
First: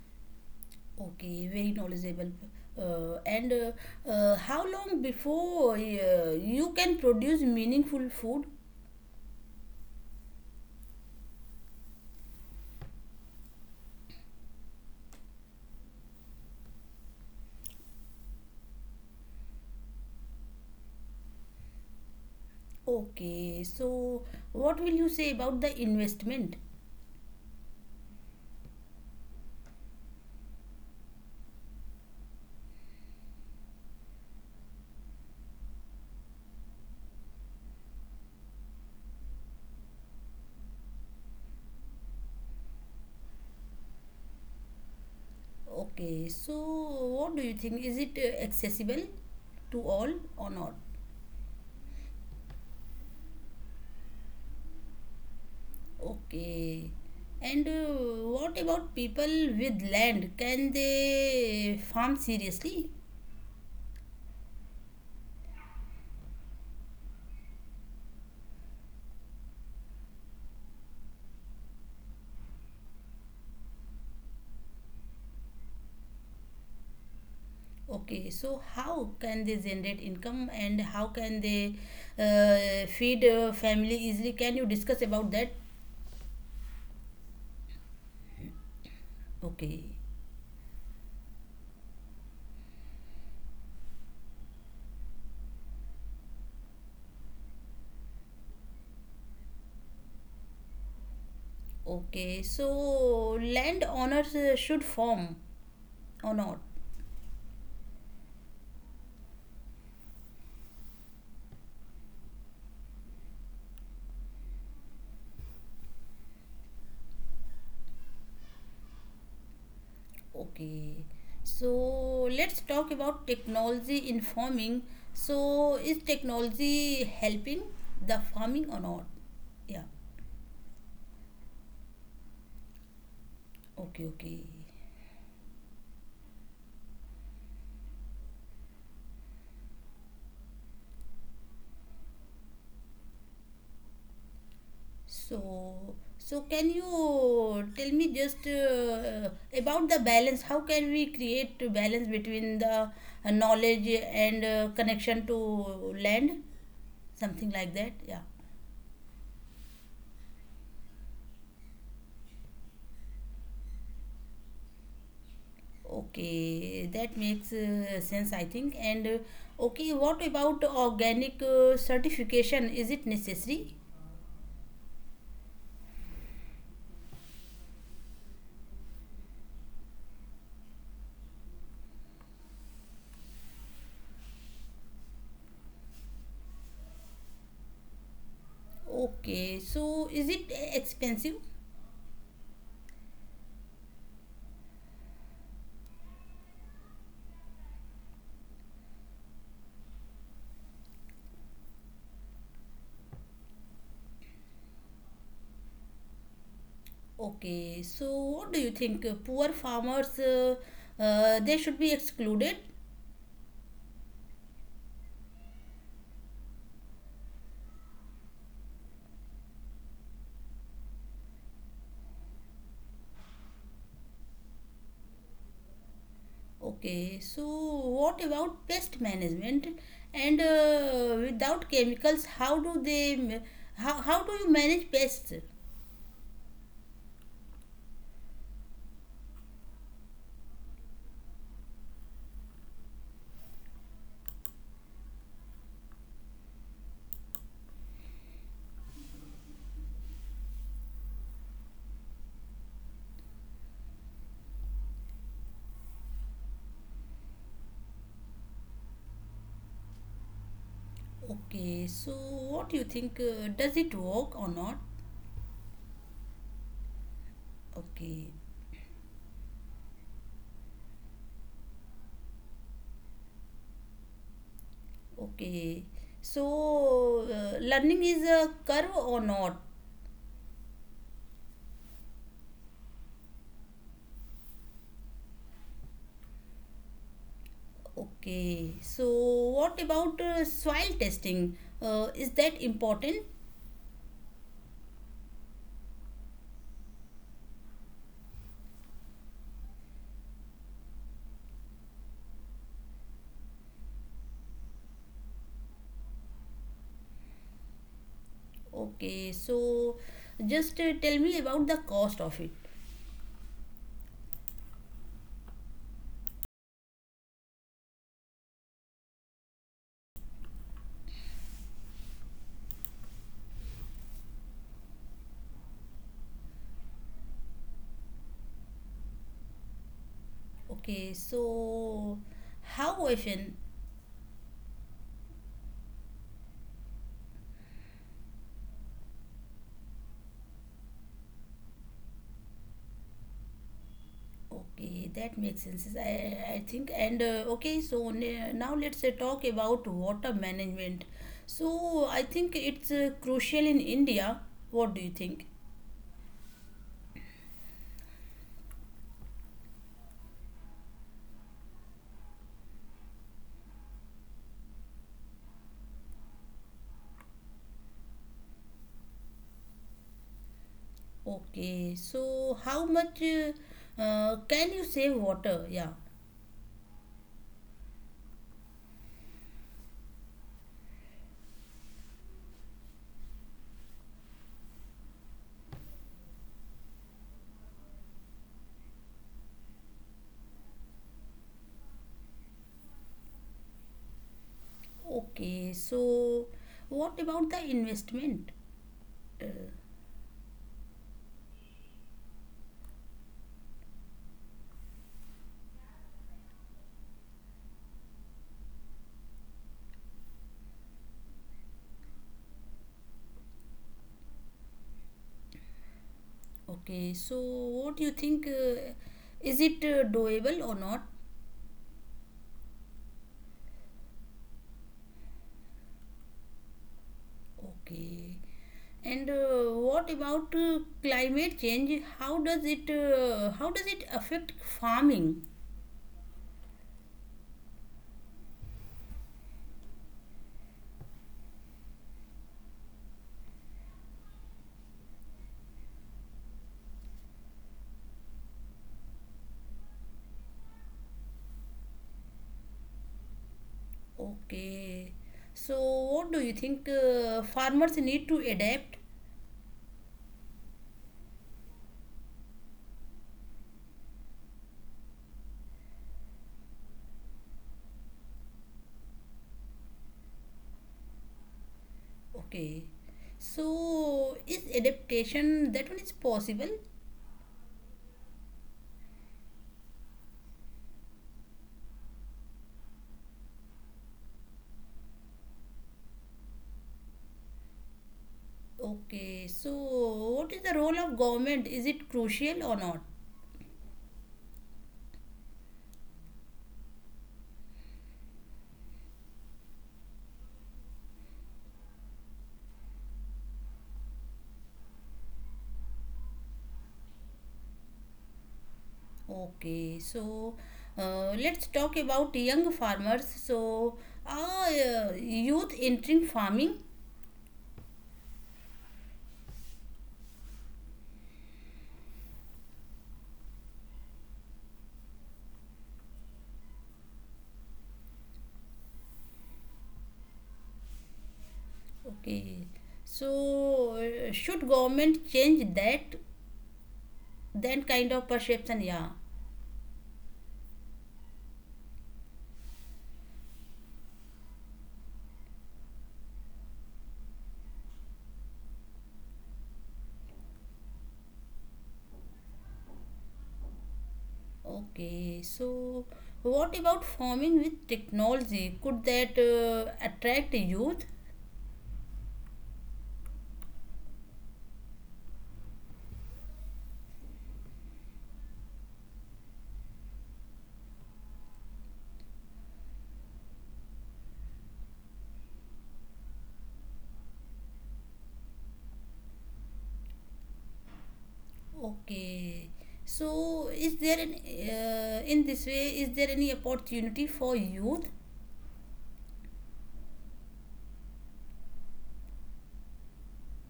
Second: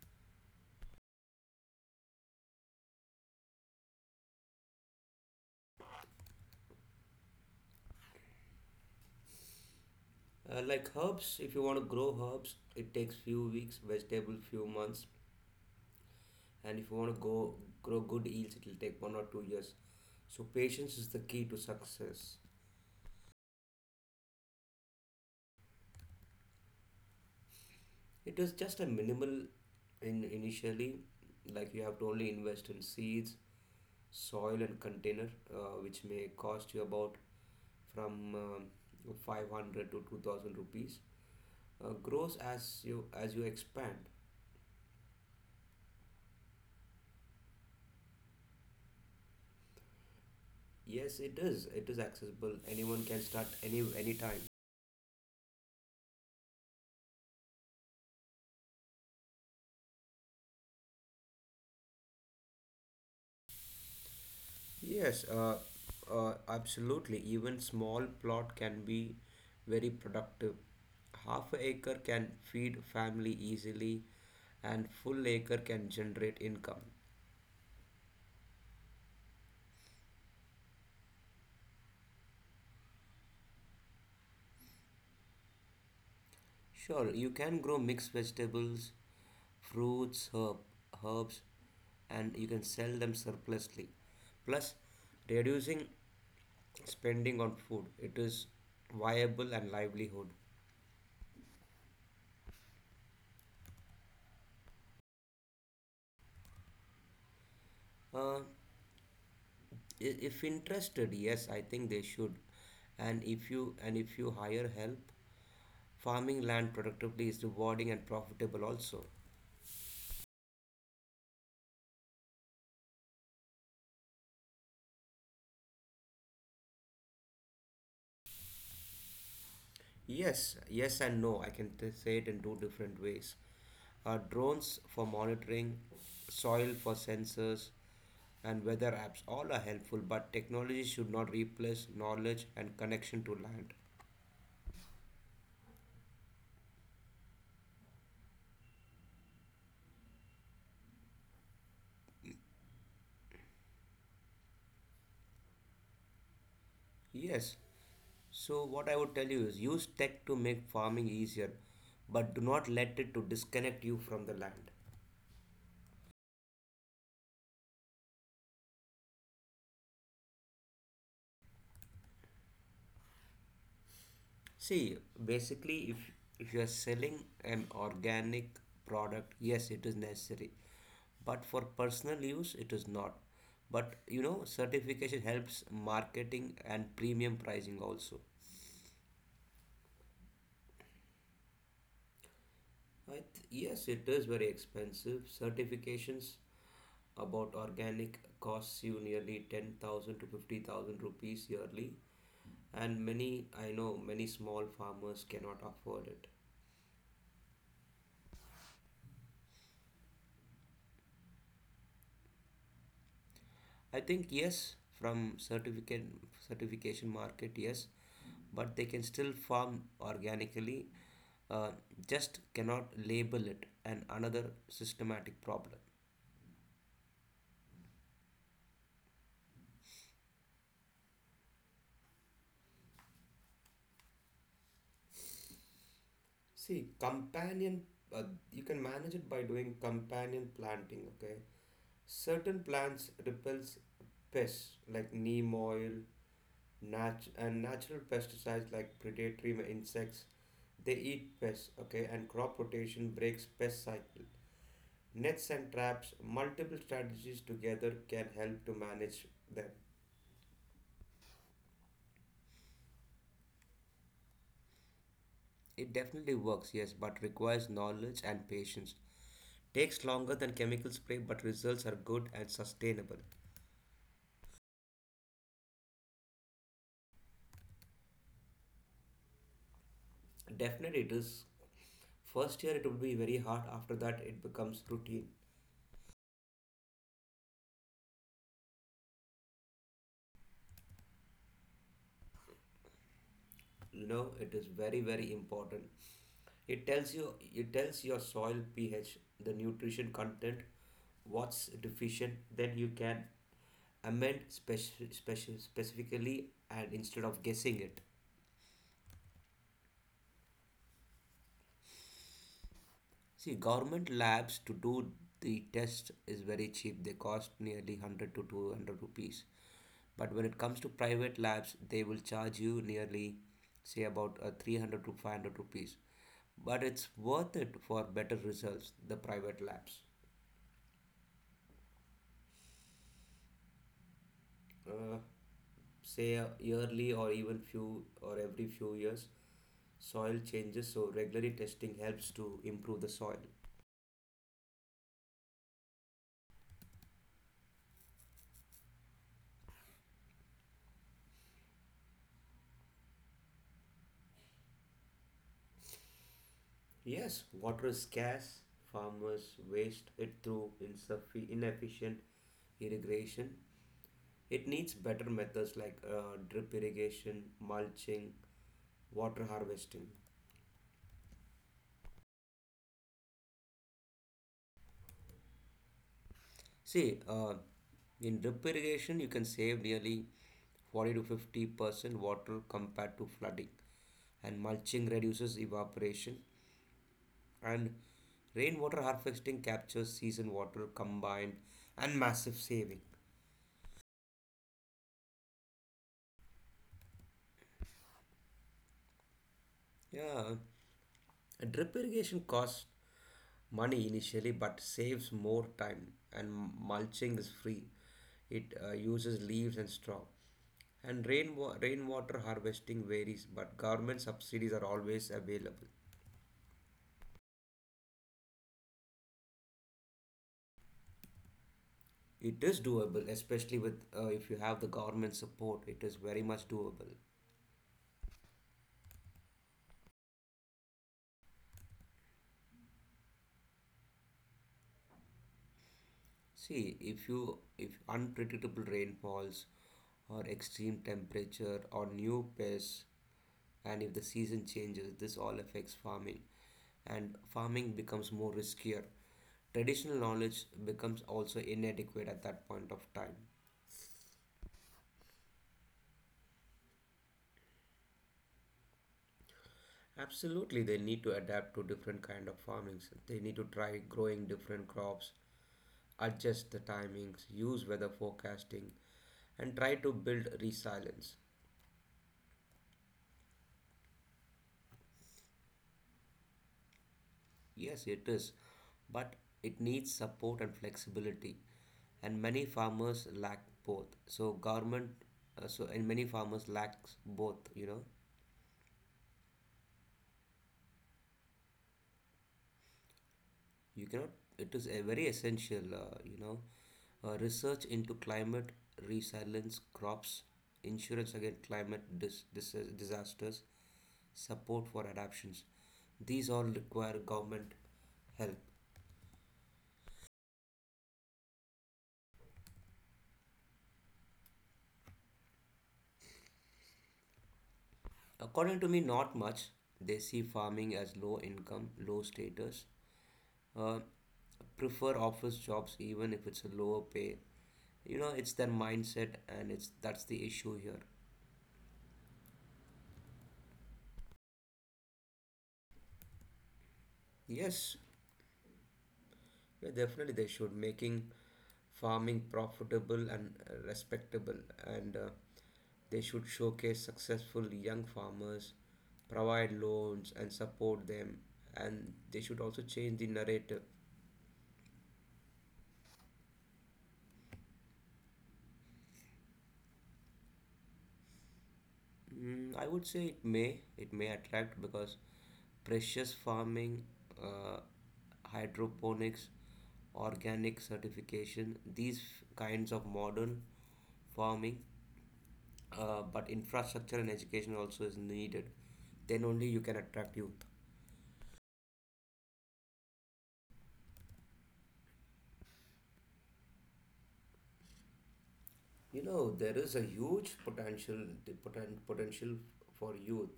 A: Okay, very knowledgeable. And how long before you can produce meaningful food?
B: Like herbs, if you want to grow herbs, it takes few weeks, vegetable few months, and if you want to go grow good yields, it will take 1 or 2 years. So patience is the key to success.
A: Okay, so what will you say about the investment?
B: It is just a minimal in initially, like you have to only invest in seeds, soil, and container, which may cost you about from ₹500 to ₹2000. Grows as you expand.
A: Okay, so what do you think? Is it accessible to all or not?
B: Yes, it is accessible. Anyone can start anytime.
A: Okay. And what about people with land? Can they farm seriously?
B: Yes, absolutely, even small plot can be very productive. Half a acre can feed family easily, and full acre can generate income.
A: Okay, so how can they generate income and how can they feed family easily? Can you discuss about that?
B: Sure, you can grow mixed vegetables,
A: Okay,
B: fruits, herbs, and you can sell them surplusly. Plus, reducing spending on food, it is viable and livelihood.
A: okay. So land owners should farm or not?
B: Uh, if interested, yes, I think they should. And if you hire help, farming land productively is rewarding and profitable also.
A: Okay, so let's talk about technology in farming. So, is technology helping the farming or not? Yeah,
B: Yes, yes and no. I can say it in two different ways.
A: okay, okay.
B: Drones for monitoring, soil for sensors, and weather apps all are helpful, but technology should not replace knowledge and connection to land.
A: So, can you tell me just about the balance? How can we create a balance between the knowledge and connection to land? Something
B: Yes,
A: like that, yeah.
B: so what I would tell you is use tech to make farming easier, but do not let it to disconnect you from the land.
A: Okay, that makes sense, I think. And okay, what about organic certification? Is it necessary?
B: See, basically, if you are selling an organic product, yes, it is necessary, but for personal use, it is not. But you know, certification helps marketing and premium pricing also.
A: Okay, so is it expensive?
B: Yes, it is very expensive. Certifications about organic costs you nearly ₹10,000 to ₹50,000 yearly, and many, I know, many small farmers cannot afford it.
A: Okay, so what do you think? Poor farmers, they should be excluded.
B: I think yes, from certificate certification market, yes, but they can still farm organically, uh, just cannot label it, and another systematic problem.
A: Okay, so what about pest management? And without chemicals, how do you manage pests?
B: See, uh, you can manage it by doing companion planting, okay? Certain plants repels pests like neem oil, and natural pesticides like predatory insects. They eat pests, okay, and crop rotation breaks pest cycle. Nets and traps, multiple strategies together can help to manage them.
A: Okay, so what do you think? Does it work or not?
B: It definitely works, yes, but requires knowledge
A: Okay,
B: and patience. Takes longer than chemical spray, but results are good and sustainable.
A: okay. So, learning is a curve or not?
B: Definitely, it is. First year it would be very hard, after that, it becomes routine.
A: Okay. So, what about soil testing? Is that important?
B: No, it is very very important. It tells you, it tells your soil ph, the nutrition content, what's deficient. Then you can amend specifically and instead of guessing it.
A: Okay. So, just tell me about the cost of it.
B: See, government labs to do the test is very cheap. They cost nearly ₹100 to ₹200, but when it comes to private labs, they will charge you nearly say about ₹300 to ₹500, but it's worth it for better results, the private labs.
A: Okay. So, how often?
B: uh, Say yearly or even few or every few years. Soil changes, so regularly testing helps to improve the soil.
A: Okay, that makes sense, I think. And okay, so now let's talk about water management. So, I think it's crucial in India. What do you think?
B: Yes, water is scarce. Farmers waste it through inefficient irrigation. It needs better methods like drip irrigation, mulching, water harvesting.
A: Okay, so how much can you save water? Yeah.
B: See, in drip irrigation you can save nearly 40 to 50% water compared to flooding, and mulching reduces evaporation, and rainwater harvesting captures season water combined and massive saving.
A: Okay, so what about the investment? Uh,
B: Yeah, drip irrigation costs money initially but saves more time, and mulching is free. It uses leaves and straw. And rainwater harvesting varies, but government subsidies are always available.
A: okay, so what do you think? Is it doable or not?
B: It is doable, especially with if you have the government support. It is very much doable.
A: Okay. And what about climate change? How does it affect farming?
B: See, if unpredictable rainfalls or extreme temperature or new pests, and if the season changes, this all affects farming and farming becomes more riskier. Traditional knowledge becomes also inadequate at that point of time.
A: Okay. So what do you think farmers need to adapt?
B: Absolutely, they need to adapt to different kind of farming. They need to try growing different crops, adjust the timings, use weather forecasting, and try to build resilience.
A: Okay. So is adaptation that one is possible?
B: Yes, it is, but it needs support and flexibility, and many farmers lack both. So government, so and many farmers lacks both. You know,
A: Okay. So what is the role of government? Is it crucial or not?
B: you cannot. It is a very essential. You know, research into climate resilience, crops, insurance against climate disasters, support for adaptations. These all require government help.
A: Okay. So let's talk about young farmers. So are youth entering farming?
B: According to me, not much. They see farming as low income, low status, uh, prefer office jobs even if it's a lower pay. You know, it's their mindset, and it's that's the issue here.
A: Okay. So should government change that then
B: Yes,
A: kind of perception? Yeah.
B: yeah, definitely they should, making farming profitable and respectable, and they should showcase successful young farmers, provide loans and support them, and they should also change the narrative.
A: Okay, so what about farming with technology? Could that attract youth?
B: Mm, I would say it may attract because precious farming, uh, hydroponics, organic certification, these kinds of modern farming, but infrastructure and education also is needed. Then only you can attract youth.
A: Okay, so is there an in this way is there any opportunity for youth?
B: You know, there is a huge potential, the potential for youth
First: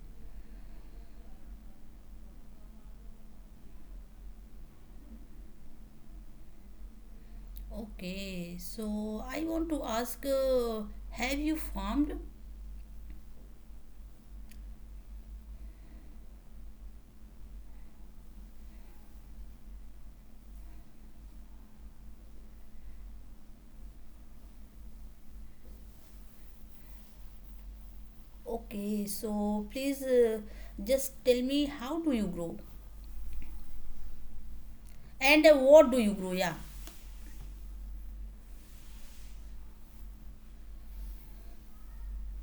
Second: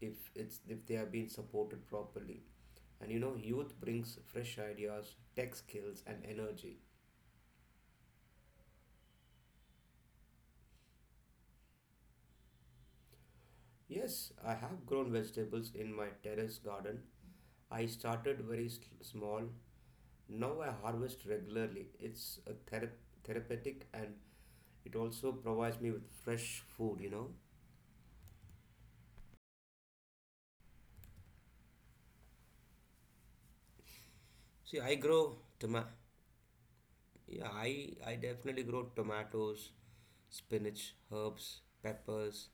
B: if they are being supported properly. And you know, youth brings fresh ideas, tech skills, and energy.
A: Okay, so I want to ask, have you farmed?
B: Yes, I have grown vegetables in my terrace garden. I started very small. Now I harvest regularly. It's a therapeutic, and it also provides me with fresh food, you know.
A: Okay, so please just tell me how do you grow
B: See, I grow
A: and
B: toma-
A: what do you grow? Yeah.
B: Yeah, I definitely grow tomatoes, spinach, herbs, peppers,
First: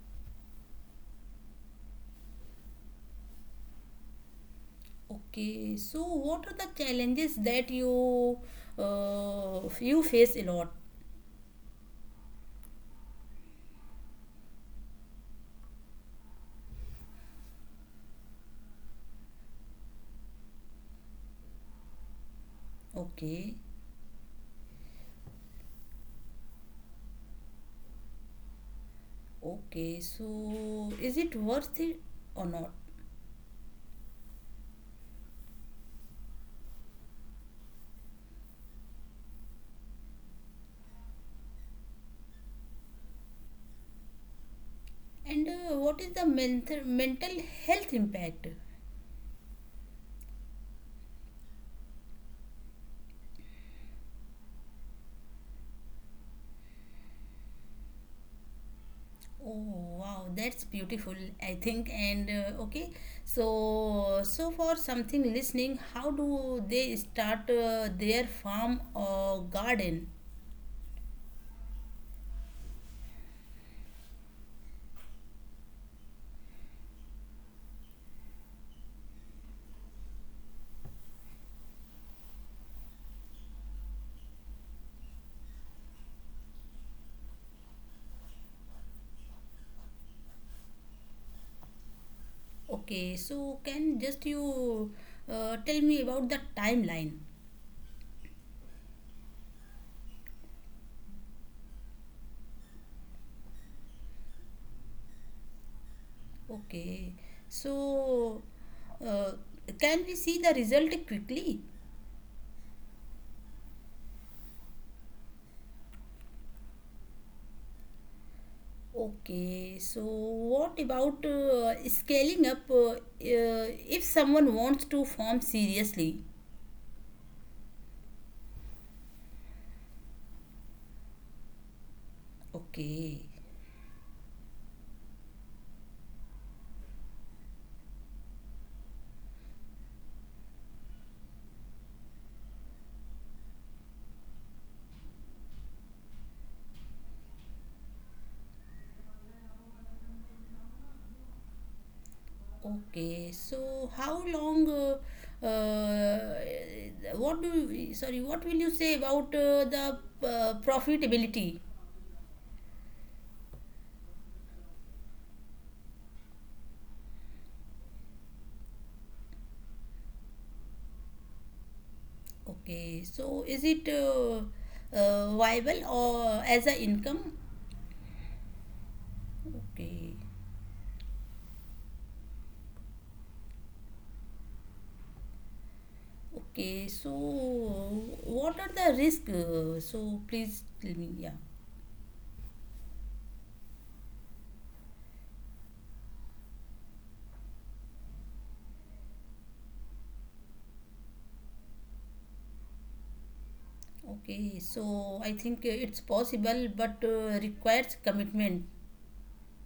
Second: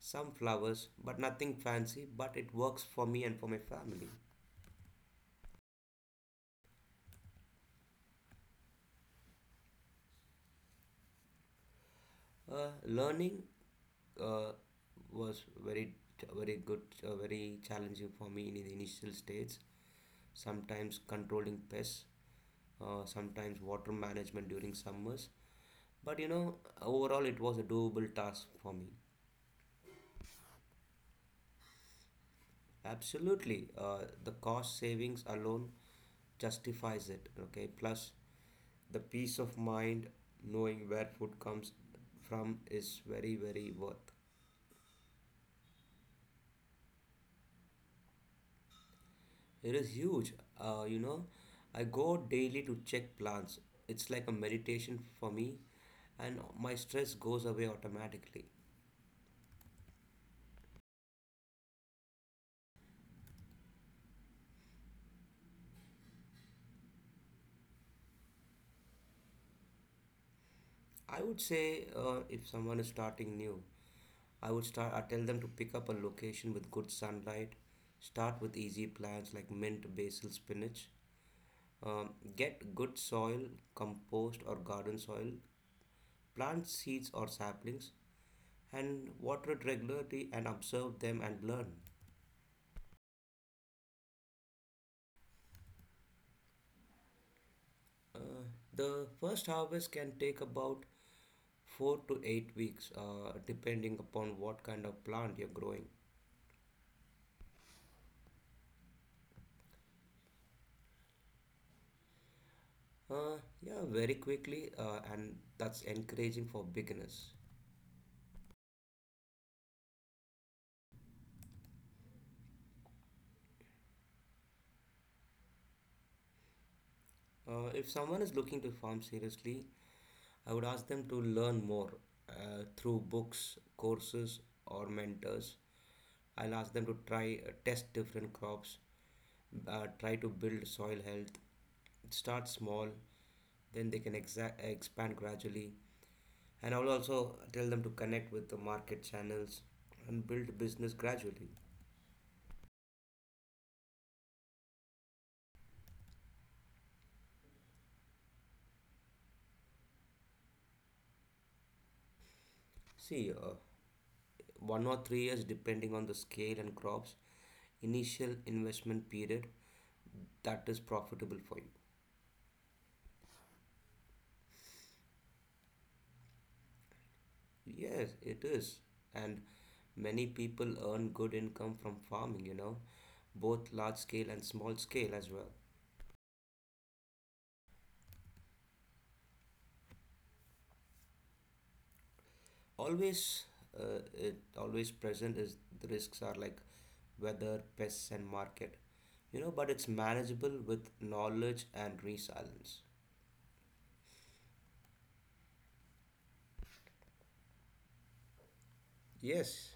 B: some flowers, but nothing fancy, but it works for me and for my family.
A: Okay, so what are the challenges that you you face a lot?
B: Learning uh, was very very good, very challenging for me in the initial stages. Sometimes controlling pests,
A: Okay,
B: sometimes water management during summers. But you know, overall, it was a doable task for me.
A: okay. So is it worth it or not?
B: Absolutely. The cost savings alone justifies it. Okay. Plus, the peace of mind knowing where food comes from is very, very worth.
A: And what is the mental health impact?
B: It is huge. You know, I go daily to check plants. It's like a meditation for me, and my stress goes away automatically.
A: Oh wow, that's beautiful. I think and okay. So so for something listening, how do they start their farm or garden?
B: I would say if someone is starting new, I tell them to pick up a location with good sunlight. Start with easy plants like mint, basil, spinach. Um, get good soil, compost or garden soil. Plant seeds or saplings and water it regularly and observe them and learn.
A: Okay, so can just you tell me about the timeline?
B: Uh, the first harvest can take about 4 to 8 weeks, depending upon what kind of plant you're growing.
A: Okay. So, uh, can we see the result quickly?
B: Uh, yeah, very quickly, and that's encouraging for beginners.
A: Okay. So, what about scaling up if someone wants to form seriously?
B: If someone is looking to farm seriously, I would ask them to learn more through
A: Okay.
B: books, courses, or mentors. I'll ask them to try test different crops, try to build soil health, start small, then they can expand gradually. And I'll also tell them to connect with the market channels and build business gradually.
A: Okay. So, how long? Uh, what do you, sorry, what will you say about the profitability?
B: See, 1 or 3 years, depending on the scale and crops, initial investment period that is profitable for you.
A: Okay, so is it viable or as a income?
B: Yes, it is. And
A: Okay.
B: many people earn good income from farming, you know, both large scale and small scale as well.
A: Okay, so what are the risks? So please tell me. Yeah.
B: Always, it always present is, the risks are like weather, pests, and market, you know, but it's manageable with knowledge and resilience.
A: Okay, so I think it's possible but requires commitment.
B: Yes,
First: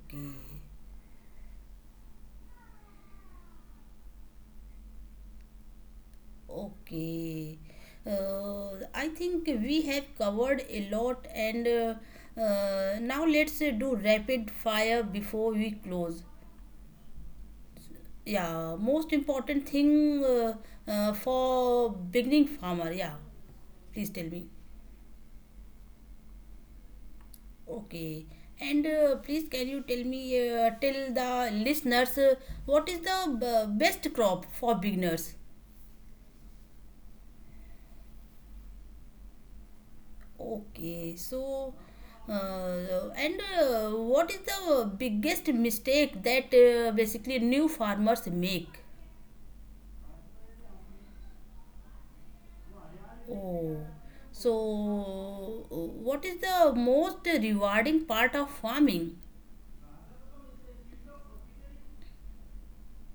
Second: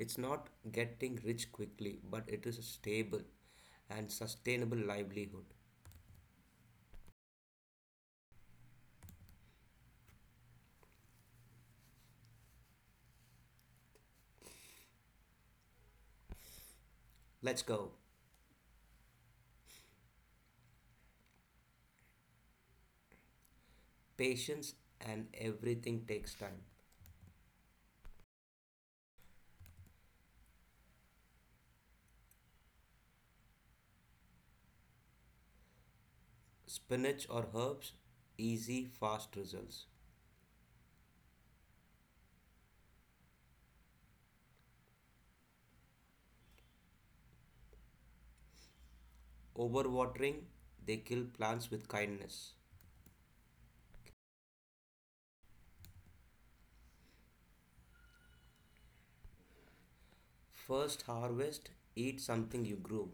B: it's not getting rich quickly, but it is a stable and sustainable livelihood.
A: Okay. I think we have covered a lot and now let's do rapid fire before we close.
B: Let's go.
A: Yeah, most important thing for beginning farmer. Yeah, please tell me.
B: Patience, and everything takes time.
A: Okay. And please, can you tell me, tell the listeners, what is the best crop for beginners?
B: Spinach or herbs, easy, fast results.
A: Okay. So, and what is the biggest mistake that basically new farmers make?
B: Overwatering, they kill plants with kindness.
A: Oh. So, what is the most rewarding part of farming?
B: First harvest, eat something you grow.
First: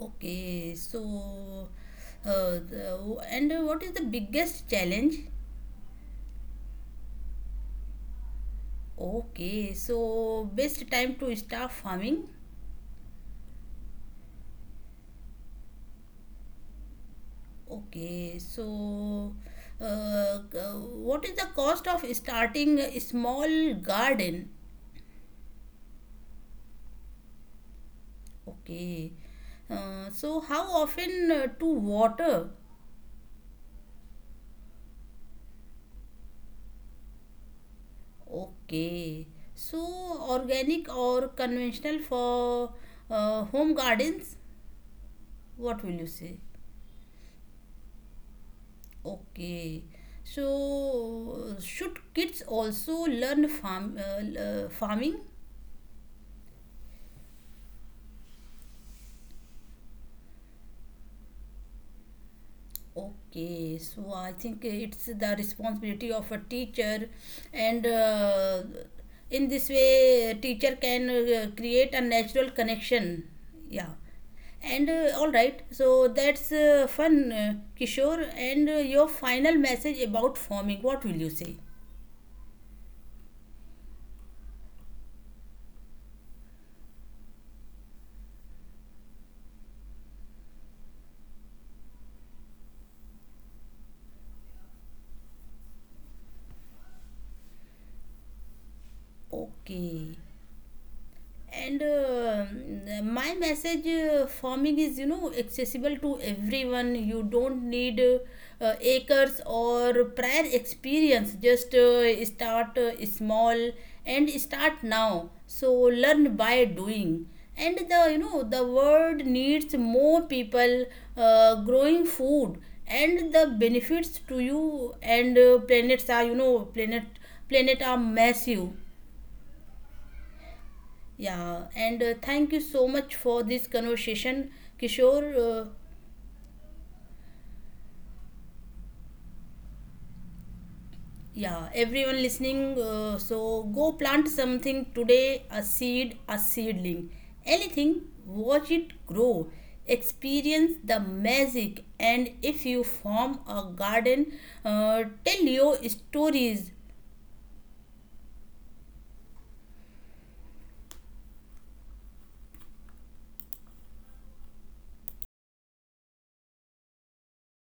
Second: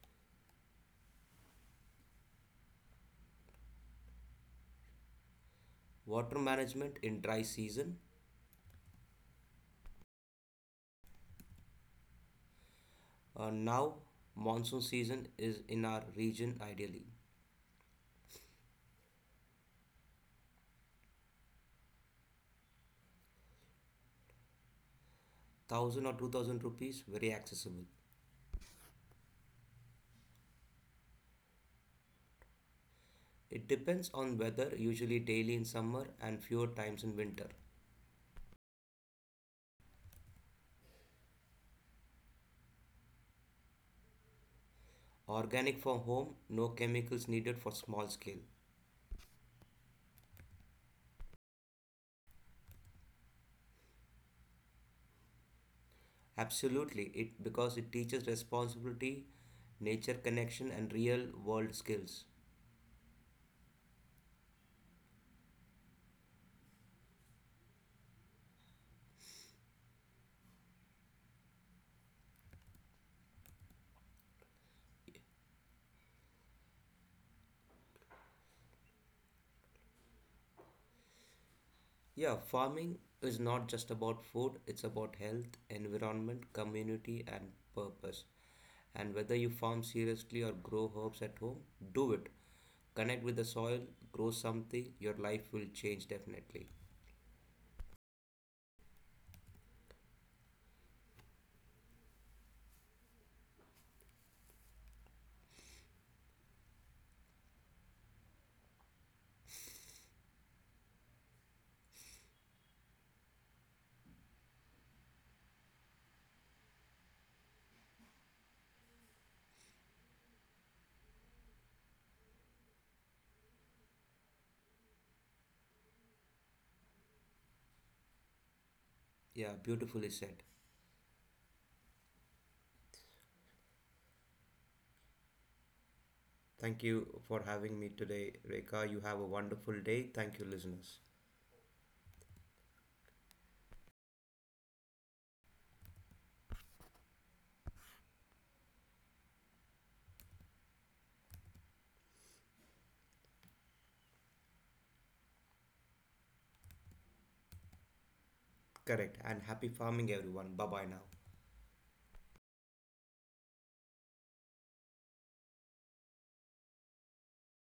A: Okay. So, and what is the biggest challenge?
B: Water management in dry season.
A: Okay, so best time to start farming.
B: Now, monsoon season is in our region ideally.
A: Okay, so uh, g- what is the cost of starting a small garden?
B: ₹1000 or ₹2000, very accessible.
A: Okay, so how often to water?
B: It depends on weather, usually daily in summer and fewer times in winter.
A: Okay, so organic or conventional for home gardens?
B: Organic
A: What will
B: for
A: you
B: home,
A: say?
B: no chemicals needed for small scale.
A: Okay, so should kids also learn farming?
B: Absolutely, it because it teaches responsibility, nature connection, and real world skills.
A: Okay, so I think it's the responsibility of a teacher, and in this way, teacher can create a natural connection. Yeah, and all right, so that's fun, Kishore. And your final message about farming, what will you say?
B: Yeah, farming is not just about food, it's about health, environment, community, and purpose. And whether you farm seriously or grow herbs at home, do it. Connect with the soil, grow something, your life will change definitely.
A: Okay. And my message forming is, you know, accessible to everyone. You don't need acres or prior experience. Just start small and start now, so learn by doing, and the you know the world needs more people growing food, and the benefits to you and planets are, you know, planet planet are massive.
B: Yeah, beautifully said.
A: Yeah, and thank you so much for this conversation, Kishore.
B: Thank you for having me today, Reka. You have a wonderful day. Thank you, listeners.
A: Yeah, everyone listening, so go plant something today, a seed, a seedling, anything, watch it grow, experience the magic. And if you form a garden, tell your stories,
B: Correct. And happy farming, everyone. Bye bye now.